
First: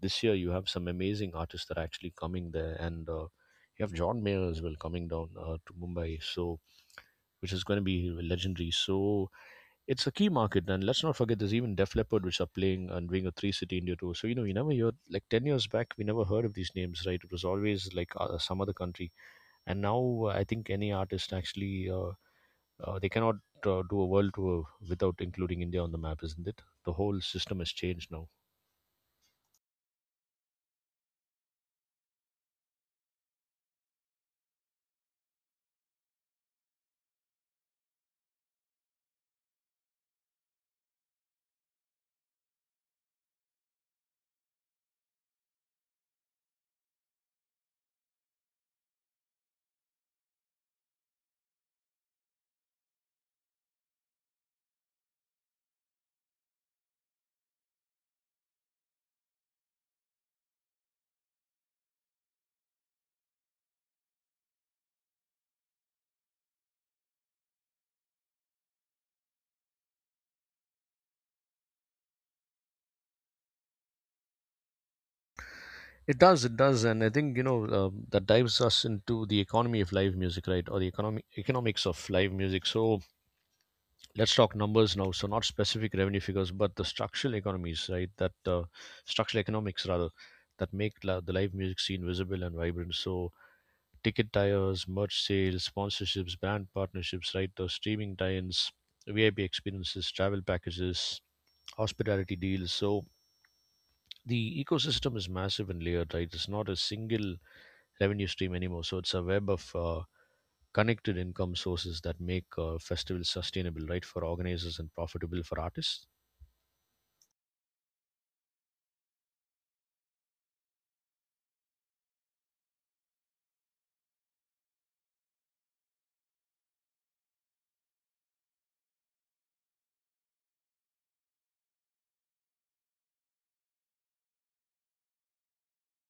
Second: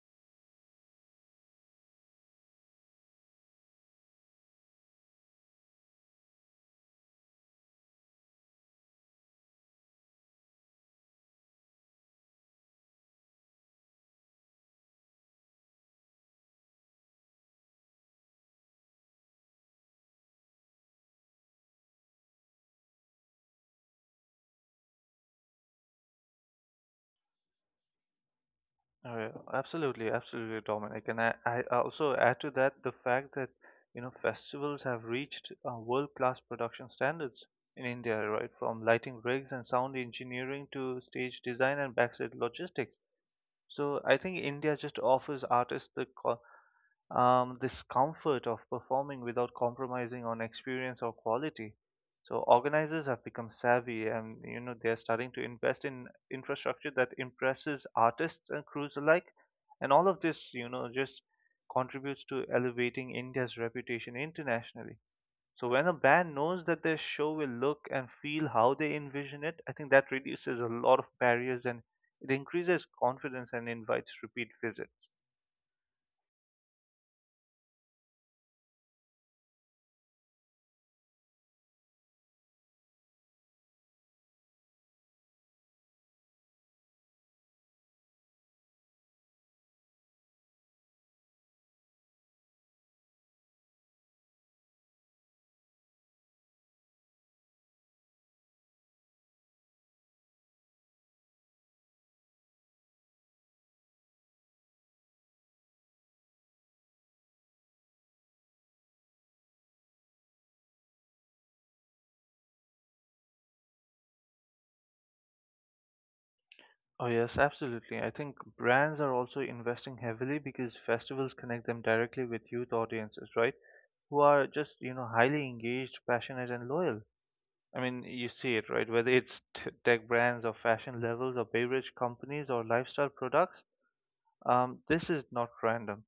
Speaker 1: this year you have some amazing artists that are actually coming there, and you have John Mayer as well coming down to Mumbai, so which is going to be legendary. So it's a key market, and let's not forget there's even Def Leppard which are playing and doing a three city India tour. So you know, you never heard, like 10 years back we never heard of these names, right? It was always like some other country. And now I think any artist actually they cannot do a world tour without including India on the map, isn't it? The whole system has changed now.
Speaker 2: Absolutely, absolutely, Dominic. And I also add to that the fact that, you know, festivals have reached world-class production standards in India, right? From lighting rigs and sound engineering to stage design and backstage logistics. So I think India just offers artists the co this comfort of performing without compromising on experience or quality. So organizers have become savvy, and you know they are starting to invest in infrastructure that impresses artists and crews alike. And all of this, you know, just contributes to elevating India's reputation internationally. So when a band knows that their show will look and feel how they envision it, I think that reduces a lot of barriers and it increases confidence and invites repeat visits.
Speaker 1: It does, and I think you know that dives us into the economy of live music, right, or the economy economics of live music. So let's talk numbers now. So not specific revenue figures, but the structural economies, right? That structural economics rather, that make the live music scene visible and vibrant. So ticket tires, merch sales, sponsorships, brand partnerships, right? The streaming tie-ins, VIP experiences, travel packages, hospitality deals. So the ecosystem is massive and layered, right? It's not a single revenue stream anymore. So it's a web of connected income sources that make festivals sustainable, right, for organizers and profitable for artists.
Speaker 2: Oh, yes, absolutely. I think brands are also investing heavily because festivals connect them directly with youth audiences, right? Who are just, you know, highly engaged, passionate, and loyal. I mean, you see it, right? Whether it's tech brands or fashion levels or beverage companies or lifestyle products, this is not random.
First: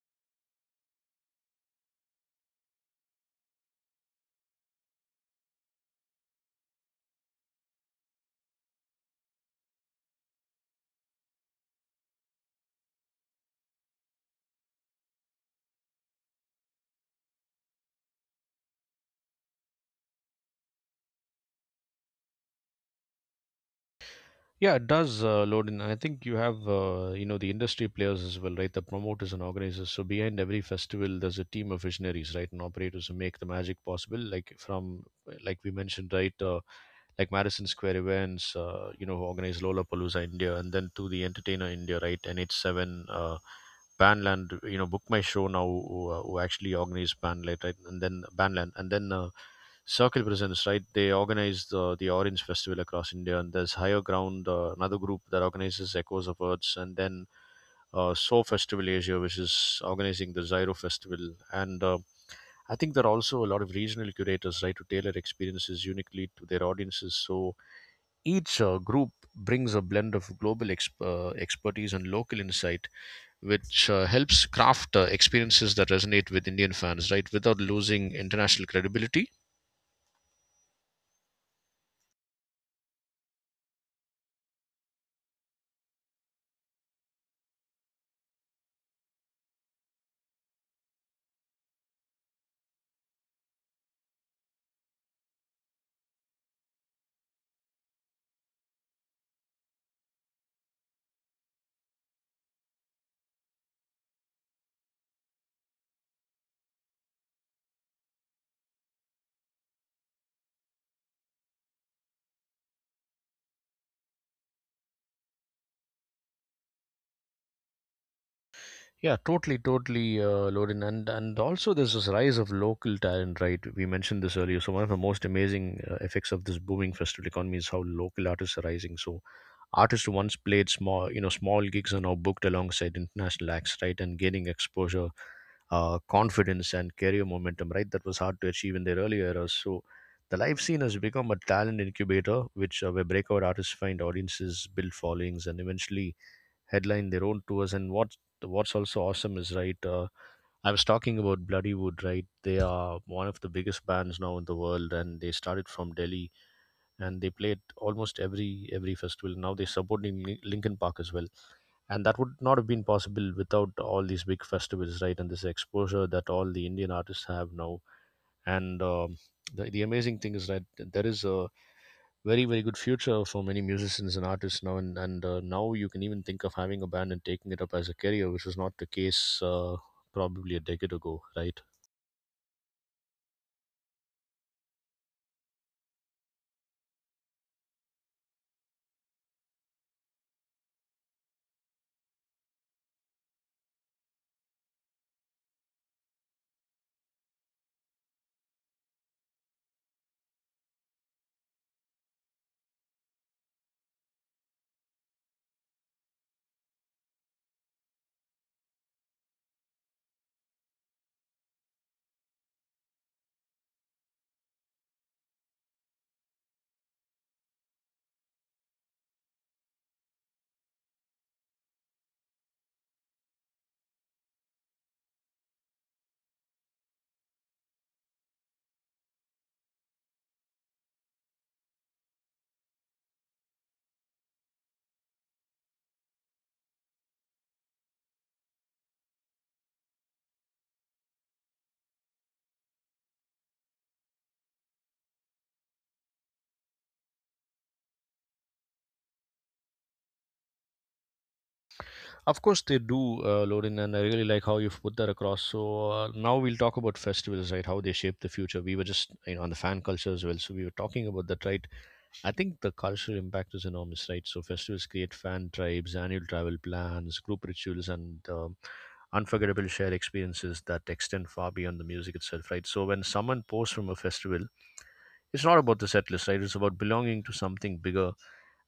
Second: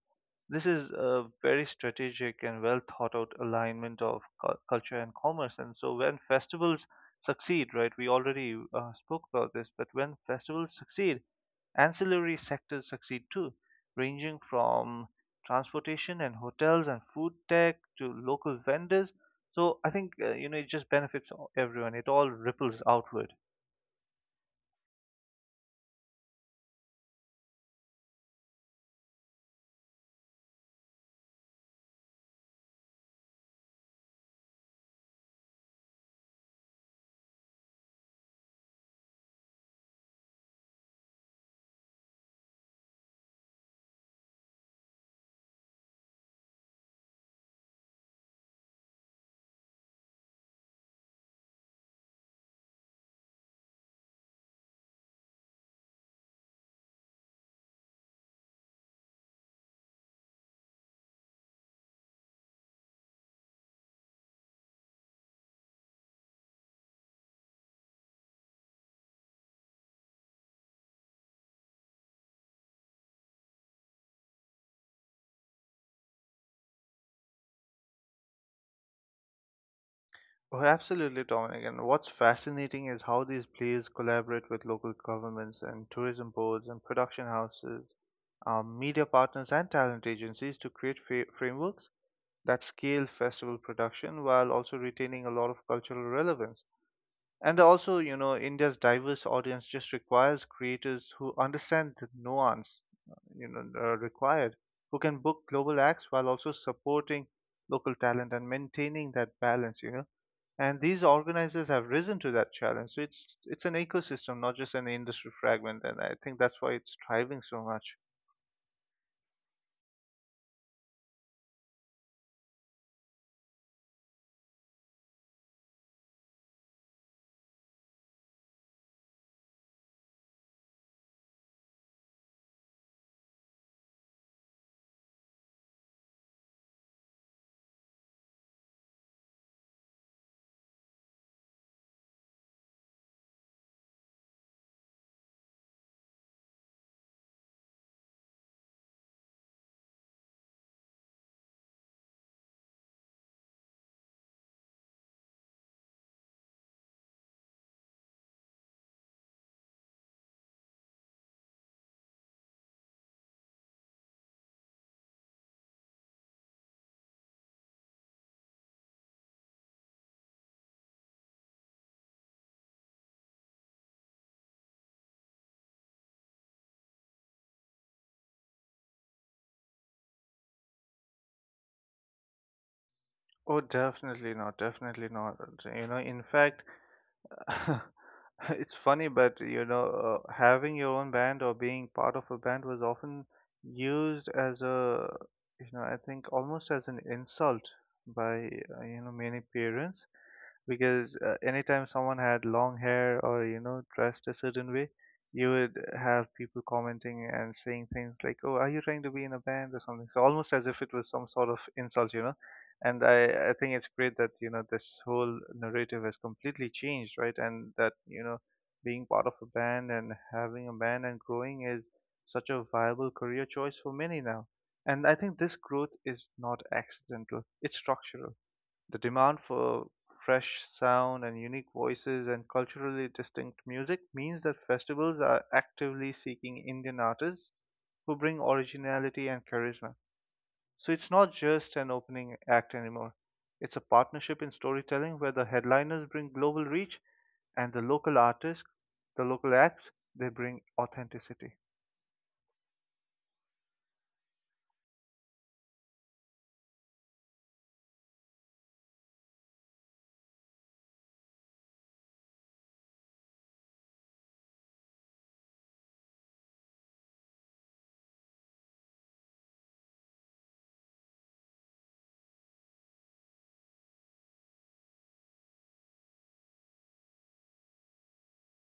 Speaker 2: This is a very strategic and well thought out alignment of culture and commerce. And so when festivals succeed, right, we already spoke about this, but when festivals succeed, ancillary sectors succeed too, ranging from transportation and hotels and food tech to local vendors. So I think, you know, it just benefits everyone. It all ripples outward.
Speaker 1: Yeah, it does load in. I think you have, you know, the industry players as well, right? The promoters and organizers. So behind every festival, there's a team of visionaries, right, and operators who make the magic possible. Like from, like we mentioned, right, like Madison Square events, you know, who organize Lollapalooza India, and then to the Entertainer India, right, NH7, Bandland, you know, Book My Show now, who actually organize Bandland, right, and then Bandland, and then Circle Presents, right? They organize the Orange Festival across India, and there's Higher Ground, another group that organizes Echoes of Earths, and then So Festival Asia, which is organizing the Zyro Festival. And I think there are also a lot of regional curators, right, to tailor experiences uniquely to their audiences. So each group brings a blend of global expertise and local insight, which helps craft experiences that resonate with Indian fans, right, without losing international credibility.
Speaker 2: Oh, absolutely, Dominic. And what's fascinating is how these plays collaborate with local governments and tourism boards and production houses, media partners, and talent agencies to create frameworks that scale festival production while also retaining a lot of cultural relevance. And also, you know, India's diverse audience just requires creators who understand the nuance, required, who can book global acts while also supporting local talent and maintaining that balance, you know. And these organizers have risen to that challenge. So it's an ecosystem, not just an industry fragment. And I think that's why it's thriving so much.
Speaker 1: Yeah, totally, totally, Lorin, and also there's this rise of local talent, right? We mentioned this earlier. So one of the most amazing effects of this booming festival economy is how local artists are rising. So artists who once played small, you know, small gigs are now booked alongside international acts, right, and gaining exposure, confidence, and career momentum, right? That was hard to achieve in their earlier eras. So the live scene has become a talent incubator, which where breakout artists find audiences, build followings, and eventually headline their own tours. And what's also awesome is right. I was talking about Bloody Wood, right? They are one of the biggest bands now in the world, and they started from Delhi, and they played almost every festival. Now they're supporting Linkin Park as well, and that would not have been possible without all these big festivals, right? And this exposure that all the Indian artists have now, and the amazing thing is that there is a very very good future for many musicians and artists now, and now you can even think of having a band and taking it up as a career, which was not the case probably a decade ago, right?
Speaker 2: Oh, definitely not, definitely not. You know, in fact, it's funny, but having your own band or being part of a band was often used as a, I think almost as an insult by, many parents because anytime someone had long hair or, you know, dressed a certain way, you would have people commenting and saying things like, "Oh, are you trying to be in a band or something?" So almost as if it was some sort of insult. And I think it's great that this whole narrative has completely changed, right? And that being part of a band and having a band and growing is such a viable career choice for many now. And I think this growth is not accidental, it's structural. The demand for fresh sound and unique voices and culturally distinct music means that festivals are actively seeking Indian artists who bring originality and charisma. So it's not just an opening act anymore. It's a partnership in storytelling where the headliners bring global reach and the local artists, the local acts, they bring authenticity.
Speaker 1: Of course they do, Lorin, and I really like how you've put that across. So now we'll talk about festivals, right, how they shape the future. We were just, you know, on the fan culture as well, so we were talking about that, right? I think the cultural impact is enormous, right? So festivals create fan tribes, annual travel plans, group rituals, and unforgettable shared experiences that extend far beyond the music itself, right? So when someone posts from a festival, it's not about the set list, right? It's about belonging to something bigger.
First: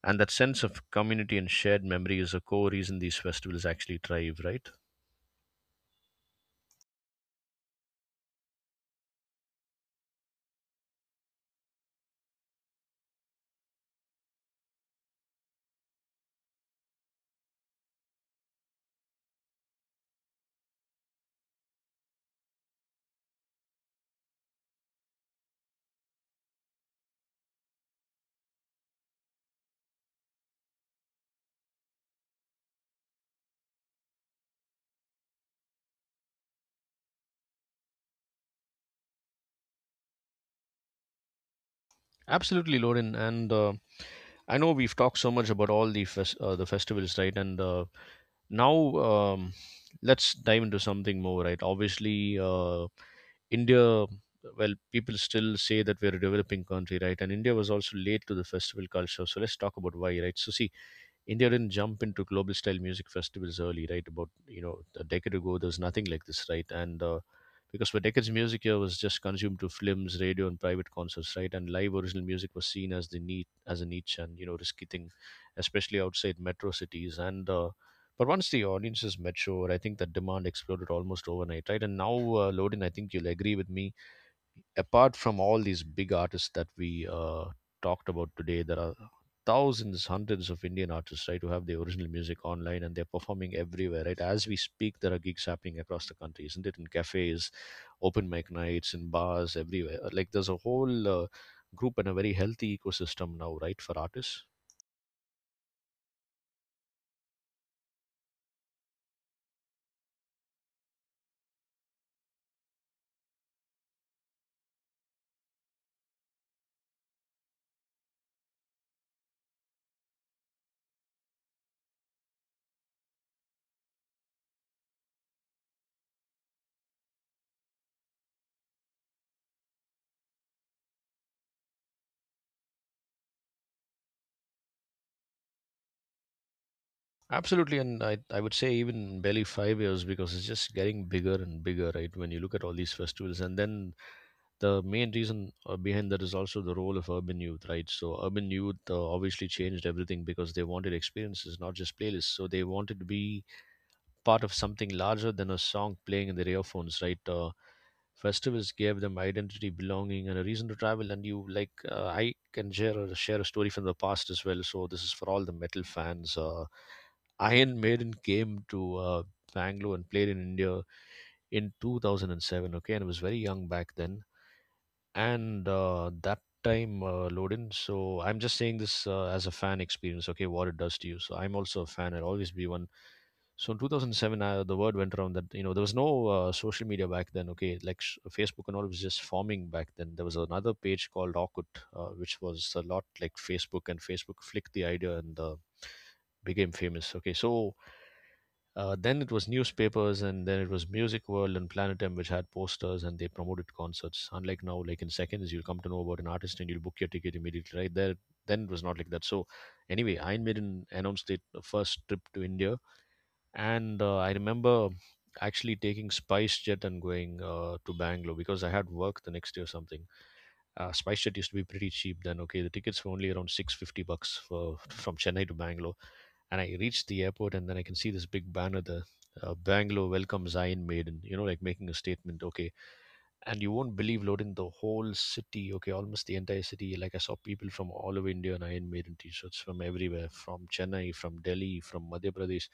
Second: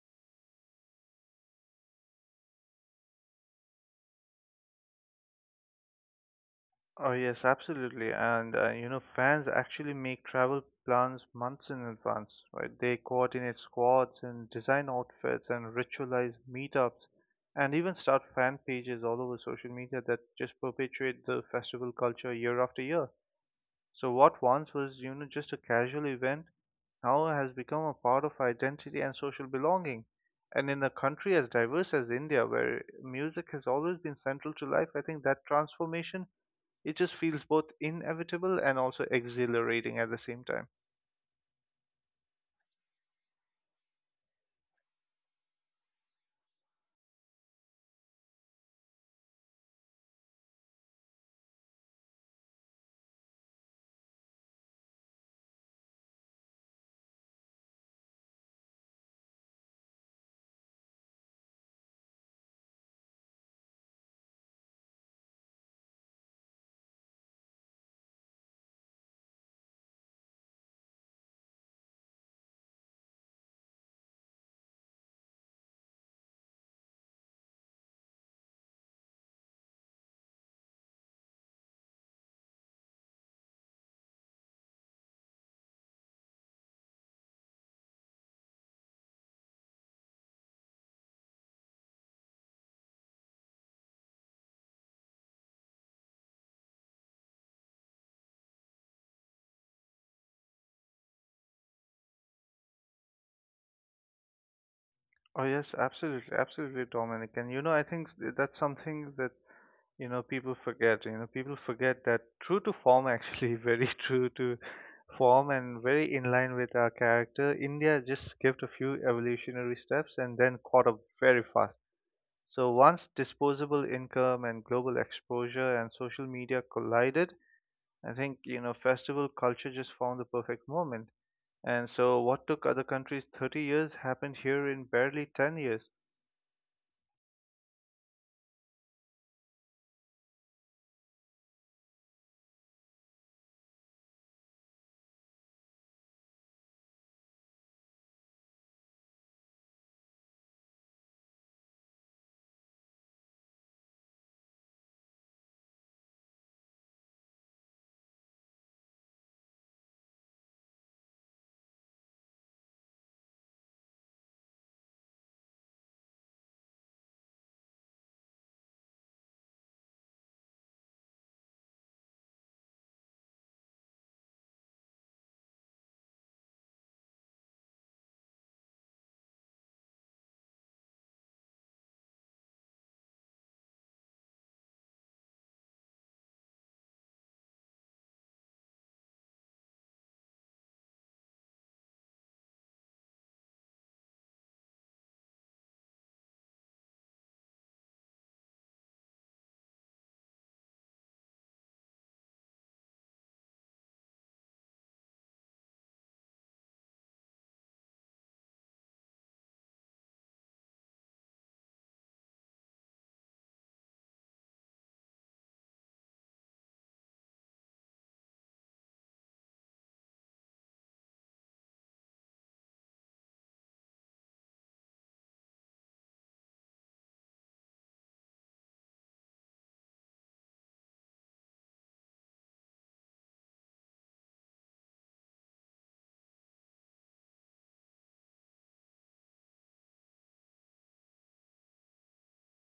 Speaker 1: And that sense of community and shared memory is a core reason these festivals actually thrive, right?
Speaker 2: Oh, yes, absolutely. And, fans actually make travel plans months in advance, right? They coordinate squads and design outfits and ritualize meetups and even start fan pages all over social media that just perpetuate the festival culture year after year. So what once was, you know, just a casual event now has become a part of identity and social belonging. And in a country as diverse as India, where music has always been central to life, I think that transformation, it just feels both inevitable and also exhilarating at the same time.
Speaker 1: Absolutely, Lorin. And I know we've talked so much about all the the festivals, right? And now let's dive into something more, right? Obviously, India, well, people still say that we're a developing country, right? And India was also late to the festival culture. So let's talk about why, right? So see, India didn't jump into global style music festivals early, right? About, you know, a decade ago, there was nothing like this, right? And because for decades, music here was just consumed through films, radio, and private concerts, right? And live original music was seen as the neat as a niche and you know risky thing, especially outside metro cities. And but once the audiences matured, I think that demand exploded almost overnight, right? And now, Lodin, I think you'll agree with me, apart from all these big artists that we talked about today, there are thousands, hundreds of Indian artists, right, who have their original music online and they're performing everywhere, right? As we speak, there are gigs happening across the country, isn't it? In cafes, open mic nights, in bars, everywhere. Like there's a whole group and a very healthy ecosystem now, right, for artists.
Speaker 2: Oh yes, absolutely, absolutely, Dominic. And you know, I think that's something that people forget. You know, people forget that true to form, actually, very true to form, and very in line with our character. India just skipped a few evolutionary steps and then caught up very fast. So once disposable income and global exposure and social media collided, I think festival culture just found the perfect moment. And so, what took other countries 30 years happened here in barely 10 years.
Speaker 1: Absolutely, and I would say even barely 5 years, because it's just getting bigger and bigger, right? When you look at all these festivals, and then the main reason behind that is also the role of urban youth, right? So urban youth obviously changed everything because they wanted experiences, not just playlists. So they wanted to be part of something larger than a song playing in their earphones, right? Festivals gave them identity, belonging, and a reason to travel. And you like, I can share a story from the past as well. So this is for all the metal fans. Iron Maiden came to Bangalore and played in India in 2007. Okay, and I was very young back then, and that time loading, so I'm just saying this as a fan experience, okay, what it does to you. So I'm also a fan, I'll always be one. So in 2007, the word went around that, you know, there was no social media back then, okay, like Facebook and all was just forming back then. There was another page called Orkut, which was a lot like Facebook, and Facebook flicked the idea and became famous, okay. So then it was newspapers, and then it was Music World and Planetum, which had posters and they promoted concerts. Unlike now, like in seconds, you'll come to know about an artist and you'll book your ticket immediately right there. Then it was not like that. So, anyway, Iron Maiden announced it first trip to India, and I remember actually taking Spice Jet and going to Bangalore because I had work the next day or something. Uh, spice Jet used to be pretty cheap then. Okay, the tickets were only around 650 bucks for from Chennai to Bangalore, and I reached the airport and then I can see this big banner there. Bangalore welcomes Iron Maiden, you know, like making a statement, okay. And you won't believe, Loden, the whole city, okay, almost the entire city. Like, I saw people from all over India in Iron Maiden t shirts from everywhere, from Chennai, from Delhi, from Madhya Pradesh.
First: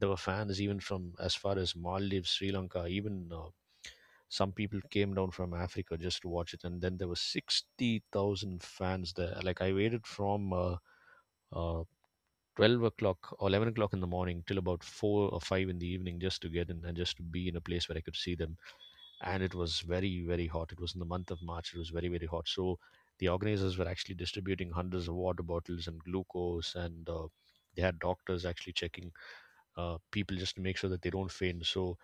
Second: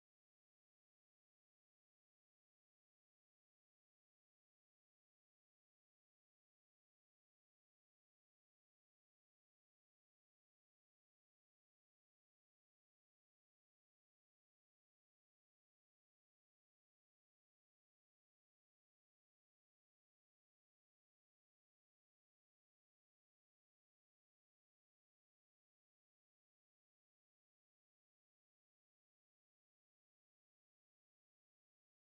Speaker 1: There were fans even from as far as Maldives, Sri Lanka, even some people came down from Africa just to watch it, and then there were 60,000 fans there. Like I waited from uh, 12 o'clock or 11 o'clock in the morning till about four or five in the evening just to get in and just to be in a place where I could see them. And it was very very hot. It was in the month of March. It was very very hot. So the organizers were actually distributing hundreds of water bottles and glucose, and they had doctors actually checking people just to make sure that they don't faint. So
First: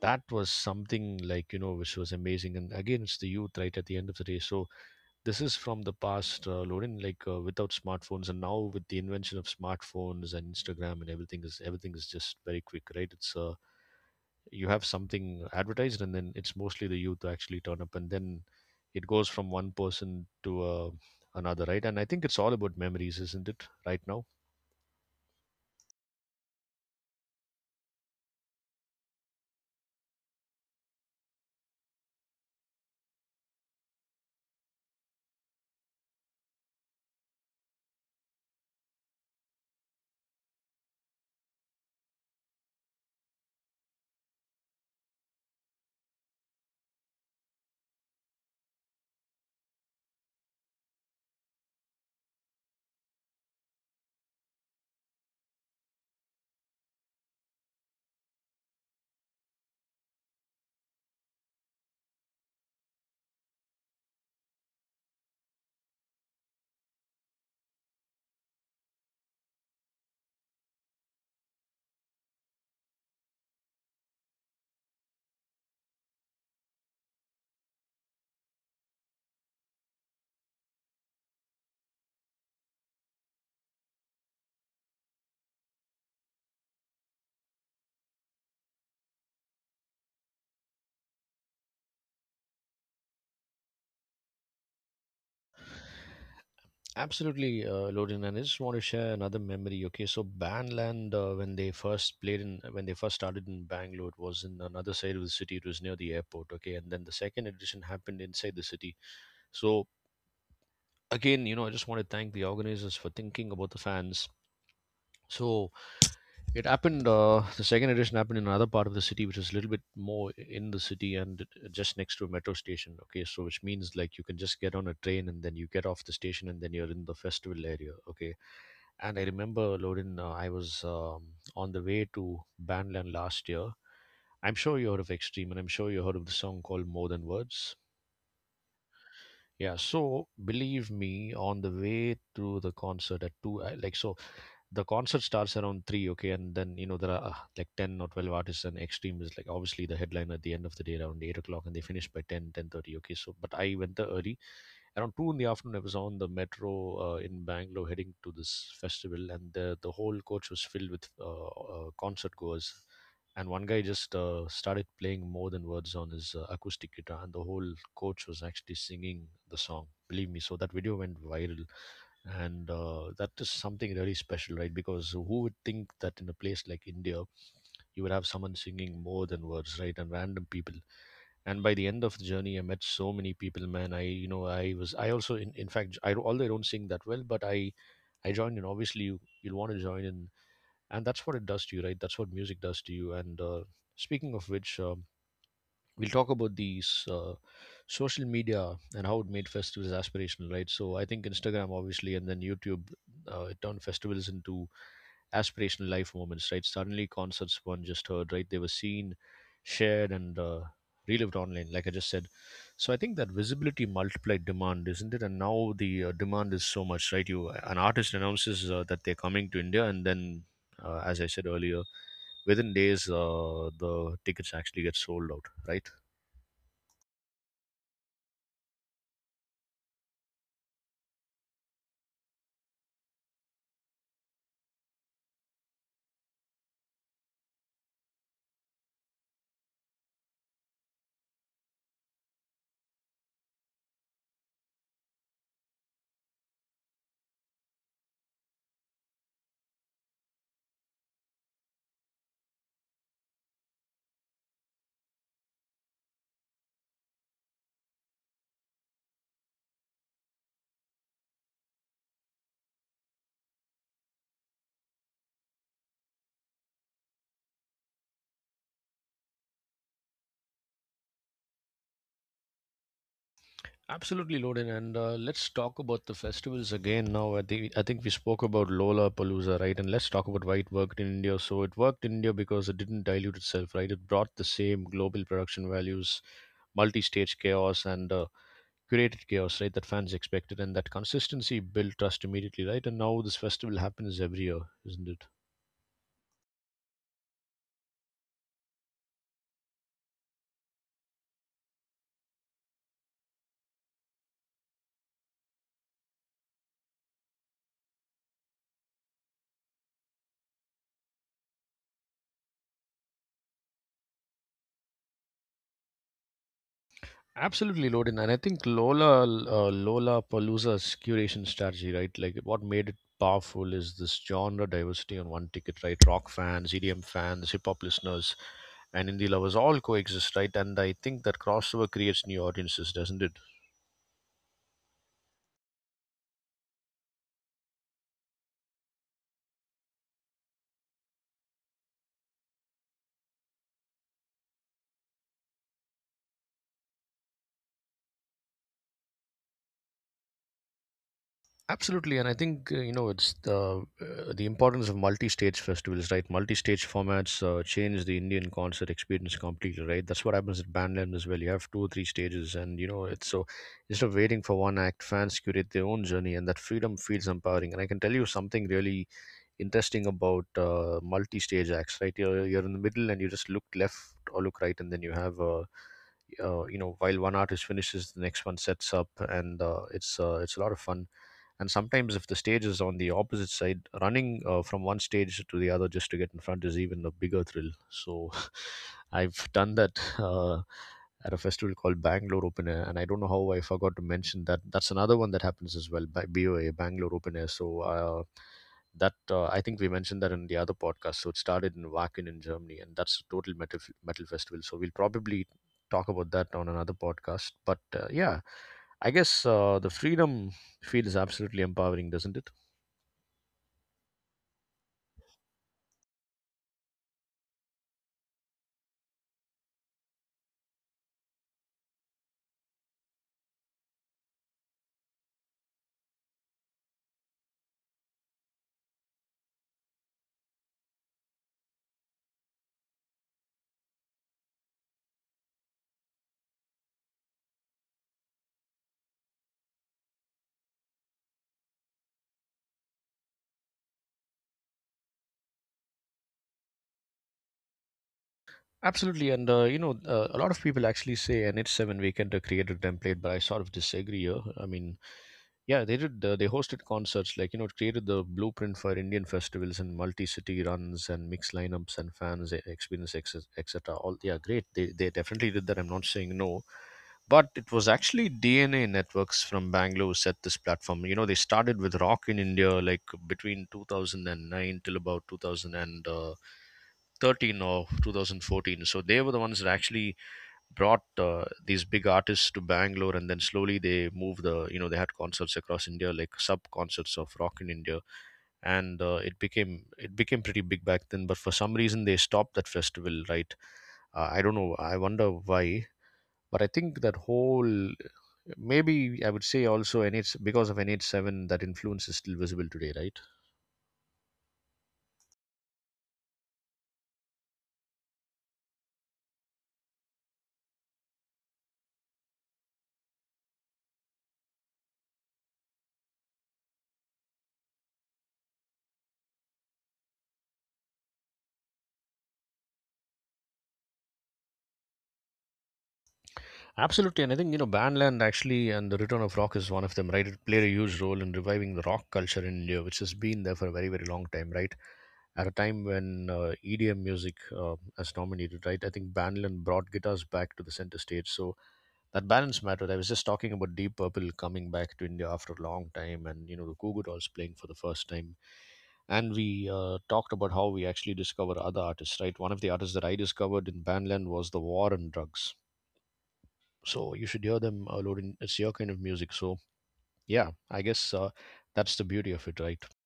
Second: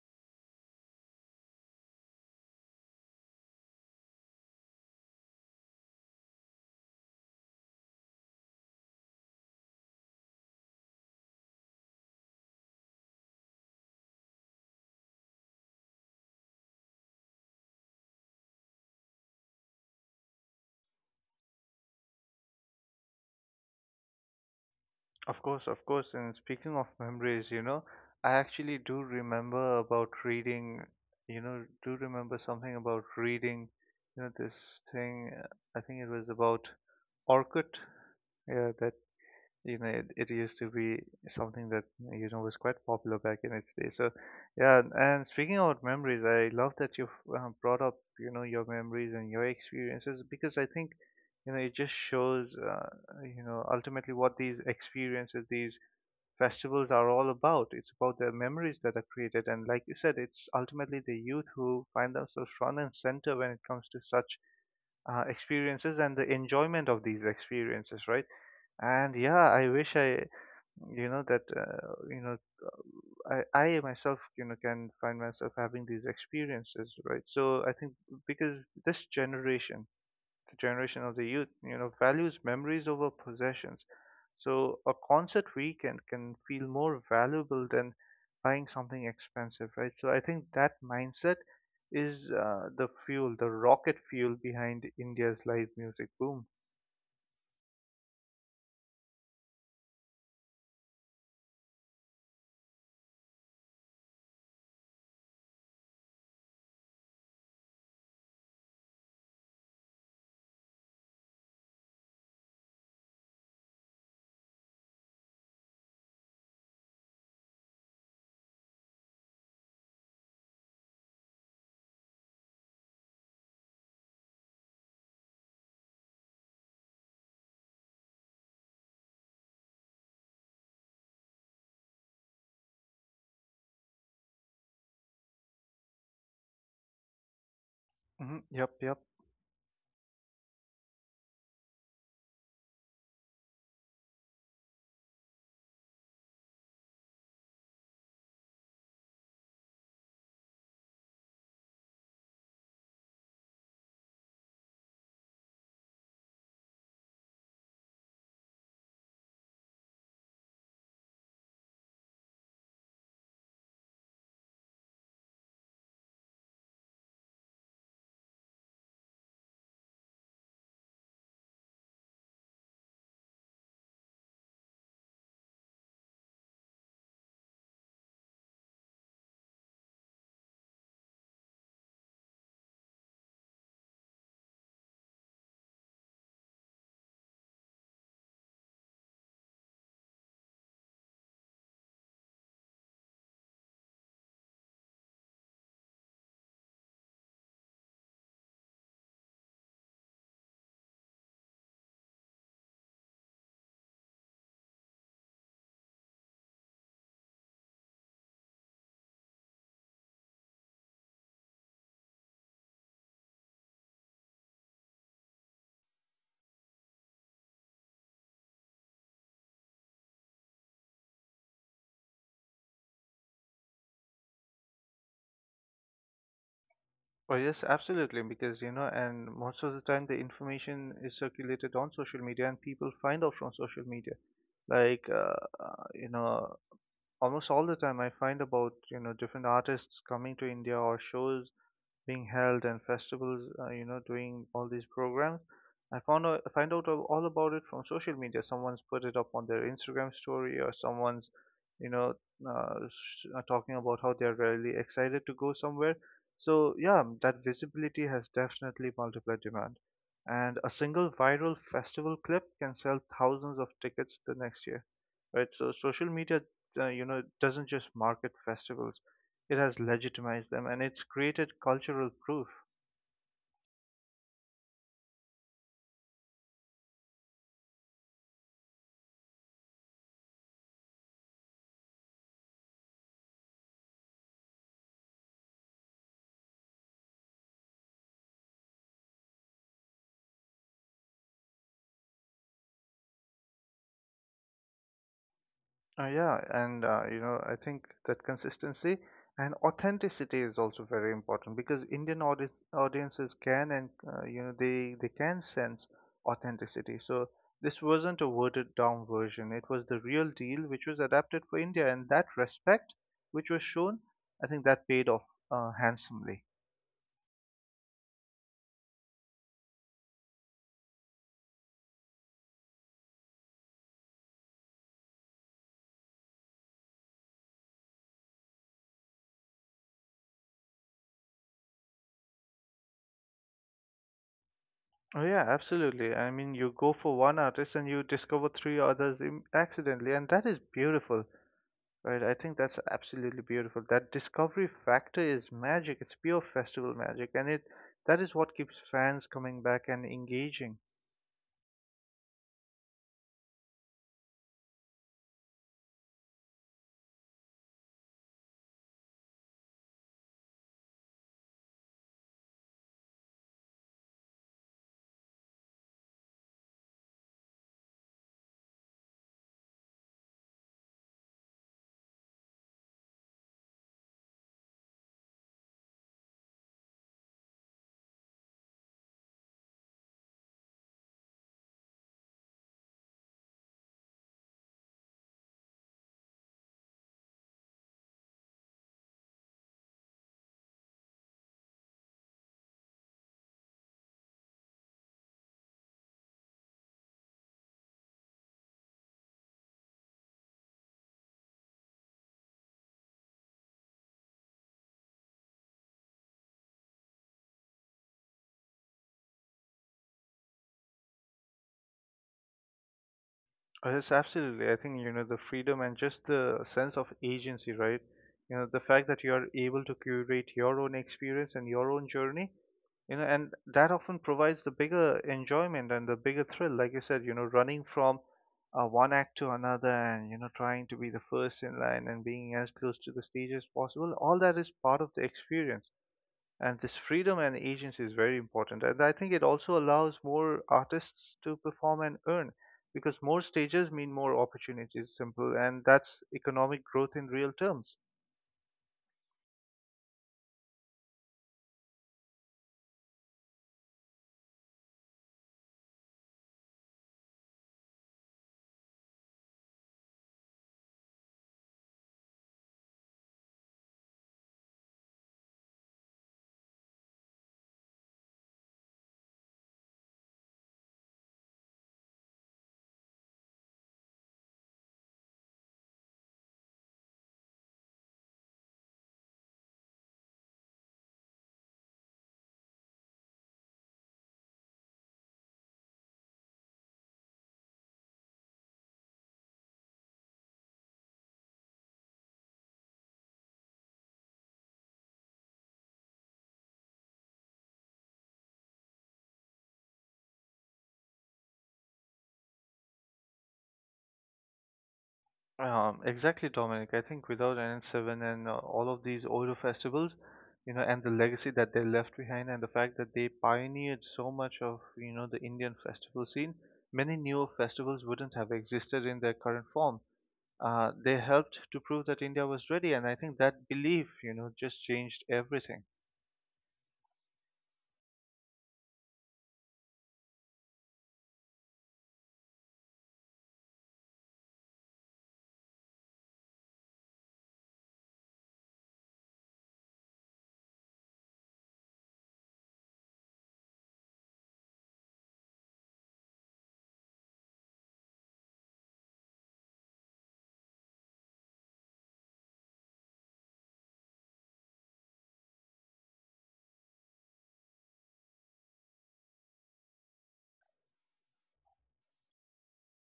Speaker 1: that was something, like, you know, which was amazing. And again, it's the youth, right, at the end of the day. So this is from the past, Lorin, like without smartphones, and now with the invention of smartphones and Instagram, and everything is just very quick, right? It's you have something advertised and then it's mostly the youth who actually turn up, and then it goes from one person to another, right? And I think it's all about memories, isn't it, right now?
Speaker 2: Of course, of course. And speaking of memories, you know, I actually do remember something about reading, you know, this thing. I think it was about Orkut. Yeah, that you know, it used to be something that was quite popular back in its day. So yeah. And speaking about memories, I love that you've brought up, you know, your memories and your experiences, because I think it just shows, ultimately, what these experiences, these festivals, are all about. It's about the memories that are created, and like you said, it's ultimately the youth who find themselves front and center when it comes to such experiences and the enjoyment of these experiences, right? And yeah, I wish I, you know, that I myself, you know, can find myself having these experiences, right? So I think, because this generation, the generation of the youth, you know, values memories over possessions. So a concert weekend can feel more valuable than buying something expensive, right? So I think that mindset is, the fuel, the rocket fuel, behind India's live music boom.
Speaker 1: Absolutely, Lorin, and I just want to share another memory. Okay, so Bandland, when they when they first started in Bangalore, it was in another side of the city. It was near the airport. Okay, and then the second edition happened inside the city. So again, you know, I just want to thank the organizers for thinking about the fans. So it happened. The second edition happened in another part of the city, which is a little bit more in the city, and just next to a metro station. Okay, so which means like you can just get on a train and then you get off the station and then you're in the festival area. Okay, and I remember, Lorin, I was on the way to Bandland last year. I'm sure you heard of Extreme, and I'm sure you heard of the song called "More Than Words."
Speaker 2: Hmm, yep, yep.
Speaker 1: Yeah, so believe me, on the way through the concert at two, I, like so, the concert starts around three, okay, and then you know there are like 10 or 12 artists, and Extreme is like obviously the headline at the end of the day around 8 o'clock, and they finish by 10, 10:30, okay. So, but I went there early, around two in the afternoon, I was on the metro in Bangalore heading to this festival, and the whole coach was filled with concert goers. And one guy just started playing "More Than Words" on his acoustic guitar, and the whole coach was actually singing the song. Believe me, so that video went viral, and that is something really special, right? Because who would think that in a place like India, you would have someone singing "More Than Words," right? And random people. And by the end of the journey, I met so many people, man. I was, I also, in fact, I although I don't sing that well, but I joined in. Obviously, you'll want to join in, and that's what it does to you, right? That's what music does to you. And speaking of which, we'll talk about these social media and how it made festivals aspirational, right? So I think Instagram, obviously, and then YouTube, it turned festivals into aspirational life moments, right? Suddenly, concerts one just heard, right? They were seen, shared, and relived online, like I just said. So I think that visibility multiplied demand, isn't it? And now the demand is so much, right? You an artist announces that they're coming to India, and then, as I said earlier, within days, the tickets actually get sold out, right?
Speaker 2: Oh, yes, absolutely. Because, you know, and most of the time the information is circulated on social media and people find out from social media. Like, uh, you know, almost all the time I find about, you know, different artists coming to India or shows being held and festivals, you know, doing all these programs. I find all about it from social media. Someone's put it up on their Instagram story, or someone's, you know, talking about how they're really excited to go somewhere. So yeah, that visibility has definitely multiplied demand, and a single viral festival clip can sell thousands of tickets the next year, right? So social media, you know, doesn't just market festivals; it has legitimized them and it's created cultural proof.
Speaker 1: Absolutely, Loden, and let's talk about the festivals again now. I think we spoke about Lola Palooza, right? And let's talk about why it worked in India. So it worked in India because it didn't dilute itself, right? It brought the same global production values, multi-stage chaos, and curated chaos, right? That fans expected, and that consistency built trust immediately, right? And now this festival happens every year, isn't it?
Speaker 2: Yeah, and you know, I think that consistency and authenticity is also very important because audiences can, and you know, they can sense authenticity. So this wasn't a watered down version. It was the real deal, which was adapted for India, and that respect, which was shown, I think that paid off handsomely.
Speaker 1: Absolutely, Lodin. And I think Lola Palooza's curation strategy, right? Like what made it powerful is this genre diversity on one ticket, right? Rock fans, EDM fans, hip hop listeners, and indie lovers all coexist, right? And I think that crossover creates new audiences, doesn't it?
Speaker 2: Oh yeah, absolutely. I mean, you go for one artist and you discover three others accidentally, and that is beautiful, right? I think that's absolutely beautiful. That discovery factor is magic. It's pure festival magic, and it that is what keeps fans coming back and engaging.
Speaker 1: Absolutely, and I think you know it's the importance of multi-stage festivals, right? Multi-stage formats change the Indian concert experience completely, right? That's what happens at Bandland as well. You have two or three stages, and you know it's so instead of waiting for one act, fans curate their own journey, and that freedom feels empowering. And I can tell you something really interesting about multi-stage acts, right? You're in the middle and you just look left or look right, and then you have you know while one artist finishes, the next one sets up, and it's a lot of fun. And sometimes if the stage is on the opposite side, running from one stage to the other just to get in front is even a bigger thrill. So I've done that, at a festival called Bangalore Open Air, and I don't know how I forgot to mention that. That's another one that happens as well by BOA Bangalore Open Air. So that I think we mentioned that in the other podcast. So it started in Wacken in Germany, and that's a total metal festival. So we'll probably talk about that on another podcast. But yeah, I guess the freedom feel is absolutely empowering, doesn't it?
Speaker 2: Oh, yes, absolutely. I think, you know, the freedom and just the sense of agency, right? You know, the fact that you are able to curate your own experience and your own journey, you know, and that often provides the bigger enjoyment and the bigger thrill. Like you said, you know, running from one act to another and, you know, trying to be the first in line and being as close to the stage as possible, all that is part of the experience. And this freedom and agency is very important, and I think it also allows more artists to perform and earn, because more stages mean more opportunities, simple. And that's economic growth in real terms.
Speaker 1: Absolutely, and you know, a lot of people actually say NH7 Weekend created template, but I sort of disagree. I mean, yeah, they did. They hosted concerts, like you know, it created the blueprint for Indian festivals and multi-city runs and mixed lineups and fans experience, et cetera. All yeah, great. They definitely did that. I'm not saying no, but it was actually DNA Networks from Bangalore set this platform. You know, they started with rock in India, like between 2009 till about 2000 and 13 or 2014, so they were the ones that actually brought these big artists to Bangalore. And then slowly they moved they had concerts across India, like sub concerts of Rock in India. And it became pretty big back then, but for some reason they stopped that festival, right? I don't know, I wonder why. But I think that whole, maybe, I would say also NH, because of NH7, that influence is still visible today, right?
Speaker 2: Exactly, Dominic. I think without NH7 and all of these older festivals, you know, and the legacy that they left behind and the fact that they pioneered so much of, you know, the Indian festival scene, many newer festivals wouldn't have existed in their current form. They helped to prove that India was ready, and I think that belief, you know, just changed everything.
Speaker 1: Absolutely, and I think you know Bandland actually and the return of rock is one of them, right? It played a huge role in reviving the rock culture in India, which has been there for a very very long time, right? At a time when EDM music has dominated, right? I think Bandland brought guitars back to the center stage, so that balance mattered. I was just talking about Deep Purple coming back to India after a long time, and you know the Goo Goo Dolls playing for the first time, and we talked about how we actually discover other artists, right? One of the artists that I discovered in Bandland was the War and Drugs, so you should hear them, loading, it's your kind of music. So yeah, I guess that's the beauty of it, right?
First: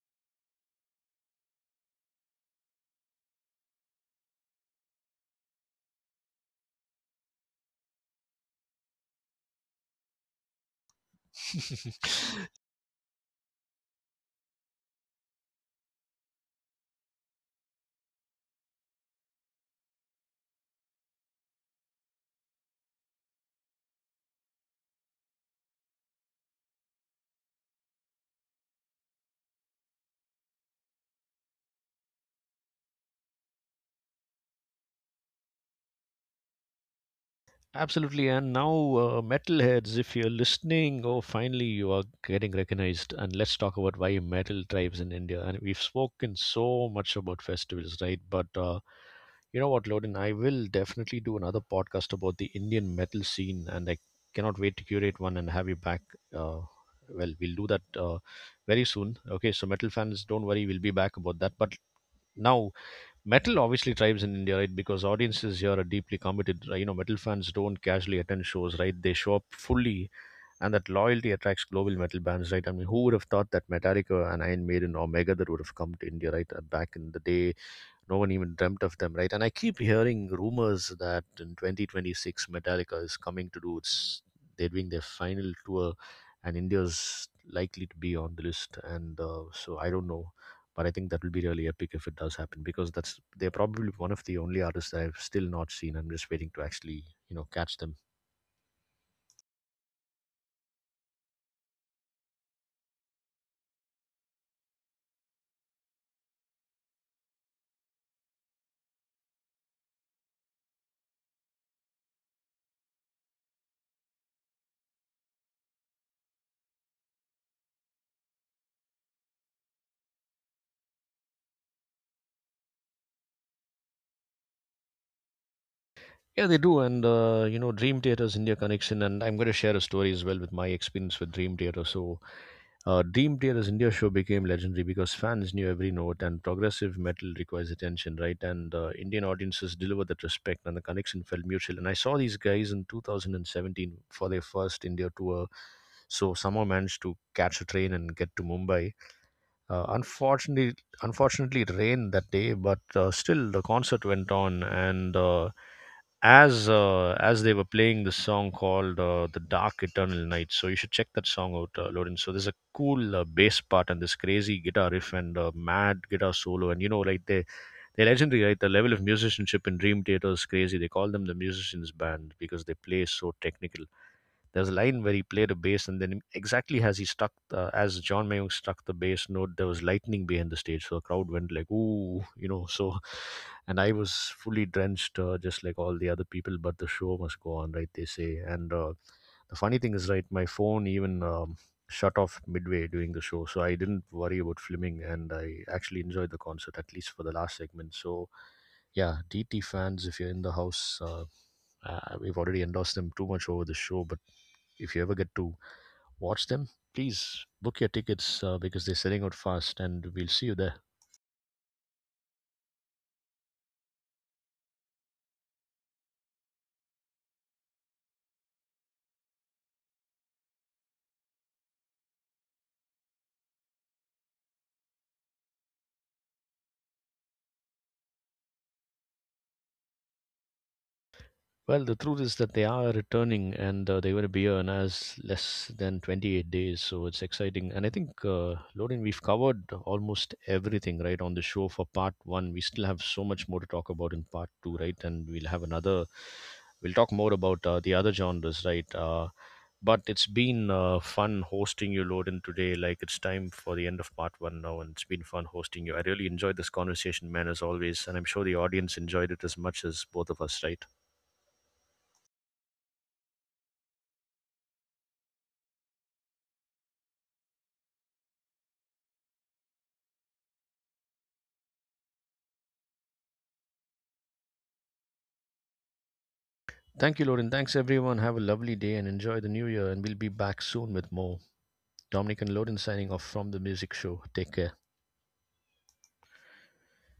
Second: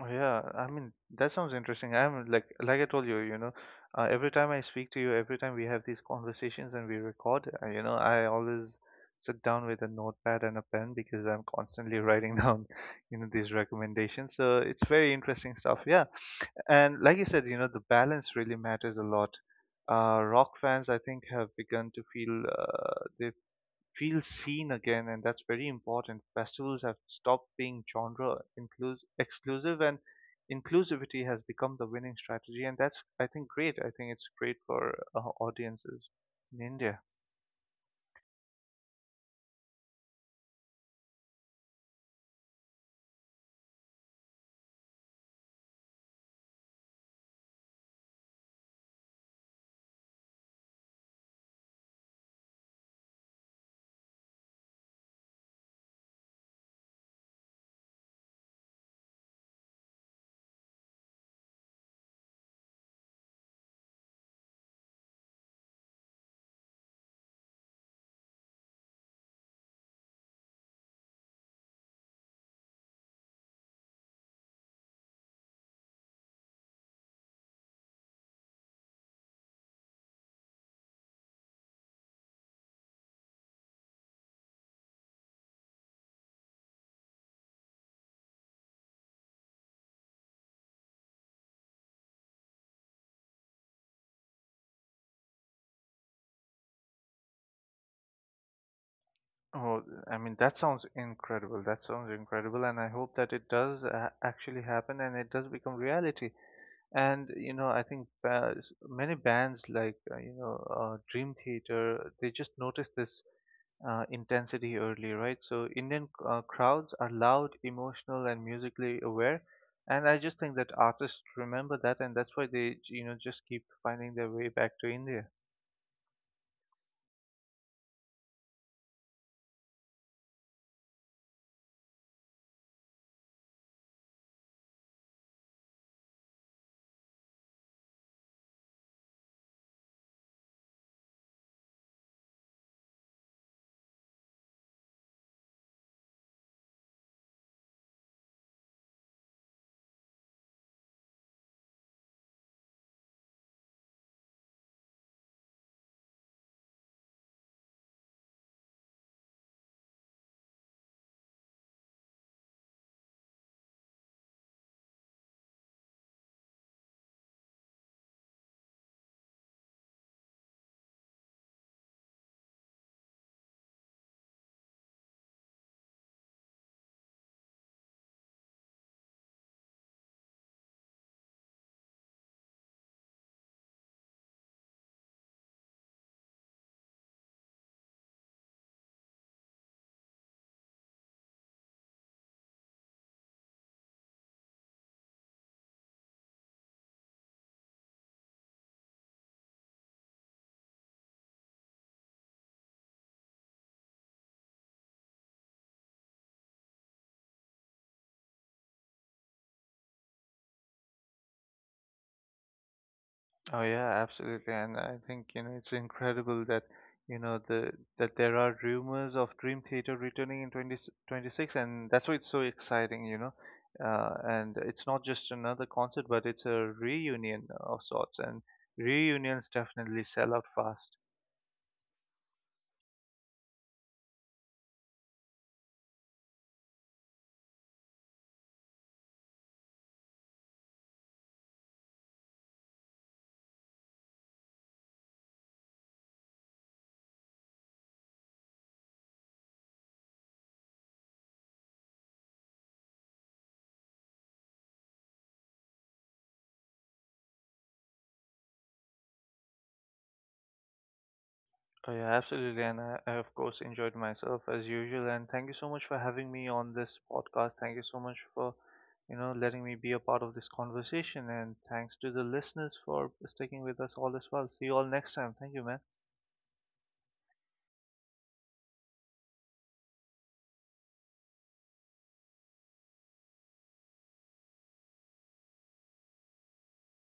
Speaker 2: Oh, yeah, I mean that sounds interesting. I'm like I told you, you know, every time I speak to you, every time we have these conversations and we record, you know, I always sit down with a notepad and a pen because I'm constantly writing down, you know, these recommendations. So it's very interesting stuff. Yeah, and like you said, you know, the balance really matters a lot. Rock fans, I think, have begun to feel, they feel seen again, and that's very important. Festivals have stopped being genre exclusive, and inclusivity has become the winning strategy, and that's, I think, great. I think it's great for audiences in India.
Speaker 1: Absolutely, and now, metalheads, if you're listening, oh finally you are getting recognized. And let's talk about why metal thrives in India. And we've spoken so much about festivals, right? But you know what, Loden? I will definitely do another podcast about the Indian metal scene, and I cannot wait to curate one and have you back. Uh, well, we'll do that very soon. Okay, so metal fans, don't worry, we'll be back about that. But now, metal obviously thrives in India, right? Because audiences here are deeply committed, right? You know, metal fans don't casually attend shows, right? They show up fully, and that loyalty attracts global metal bands, right? I mean, who would have thought that Metallica and Iron Maiden or Megadeth would have come to India, right? Back in the day, no one even dreamt of them, right? And I keep hearing rumors that in 2026, Metallica is coming to do its, they're doing their final tour, and India's likely to be on the list. And so I don't know, but I think that will be really epic if it does happen, because that's, they're probably one of the only artists that I've still not seen. I'm just waiting to actually, you know, catch them.
Speaker 2: Oh, I mean, that sounds incredible. That sounds incredible, and I hope that it does actually happen and it does become reality. And you know, I think many bands like, Dream Theater, they just noticed this intensity early, right? So Indian crowds are loud, emotional, and musically aware, and I just think that artists remember that, and that's why they, you know, just keep finding their way back to India.
Speaker 1: Yeah, they do. And, you know, Dream Theater's India connection. And I'm going to share a story as well with my experience with Dream Theater. So, Dream Theater's India show became legendary because fans knew every note, and progressive metal requires attention, right? And Indian audiences deliver that respect, and the connection felt mutual. And I saw these guys in 2017 for their first India tour. So, somehow managed to catch a train and get to Mumbai. Uh, unfortunately, unfortunately, it rained that day, but still the concert went on. And as they were playing this song called "The Dark Eternal Night," so you should check that song out, Lorin. So there's a cool bass part and this crazy guitar riff and mad guitar solo, and you know, like they're legendary, right? The level of musicianship in Dream Theater is crazy. They call them the musicians band because they play so technical. There was a line where he played a bass, and then exactly as he struck, as John Mayung struck the bass note, there was lightning behind the stage. So the crowd went like, ooh, you know. So, and I was fully drenched, just like all the other people, but the show must go on, right? They say. And the funny thing is, right, my phone even, shut off midway during the show, so I didn't worry about filming, and I actually enjoyed the concert, at least for the last segment. So yeah, DT fans, if you're in the house, we've already endorsed them too much over the show. But if you ever get to watch them, please book your tickets, because they're selling out fast, and we'll see you there.
Speaker 2: Oh yeah, absolutely. And I think, you know, it's incredible that, you know, the that there are rumors of Dream Theater returning in 2026, and that's why it's so exciting, you know. And it's not just another concert, but it's a reunion of sorts, and reunions definitely sell out fast.
Speaker 1: Well, the truth is that they are returning, and they're going to be here in as less than 28 days. So it's exciting. And I think, Lorin, we've covered almost everything, right, on the show for part one. We still have so much more to talk about in part two, right? And we'll have another, we'll talk more about the other genres, right? But it's been fun hosting you, Lorin, today. Like it's time for the end of part one now, and it's been fun hosting you. I really enjoyed this conversation, man, as always. And I'm sure the audience enjoyed it as much as both of us, right?
Speaker 2: Oh yeah, absolutely, and I of course enjoyed myself as usual. And thank you so much for having me on this podcast. Thank you so much for, you know, letting me be a part of this conversation. And thanks to the listeners for sticking with us all as well. See you all next time. Thank you, man.
Speaker 1: Thank you, Loren. Thanks, everyone. Have a lovely day and enjoy the new year. And we'll be back soon with more. Dominic and Loren signing off from the music show. Take care.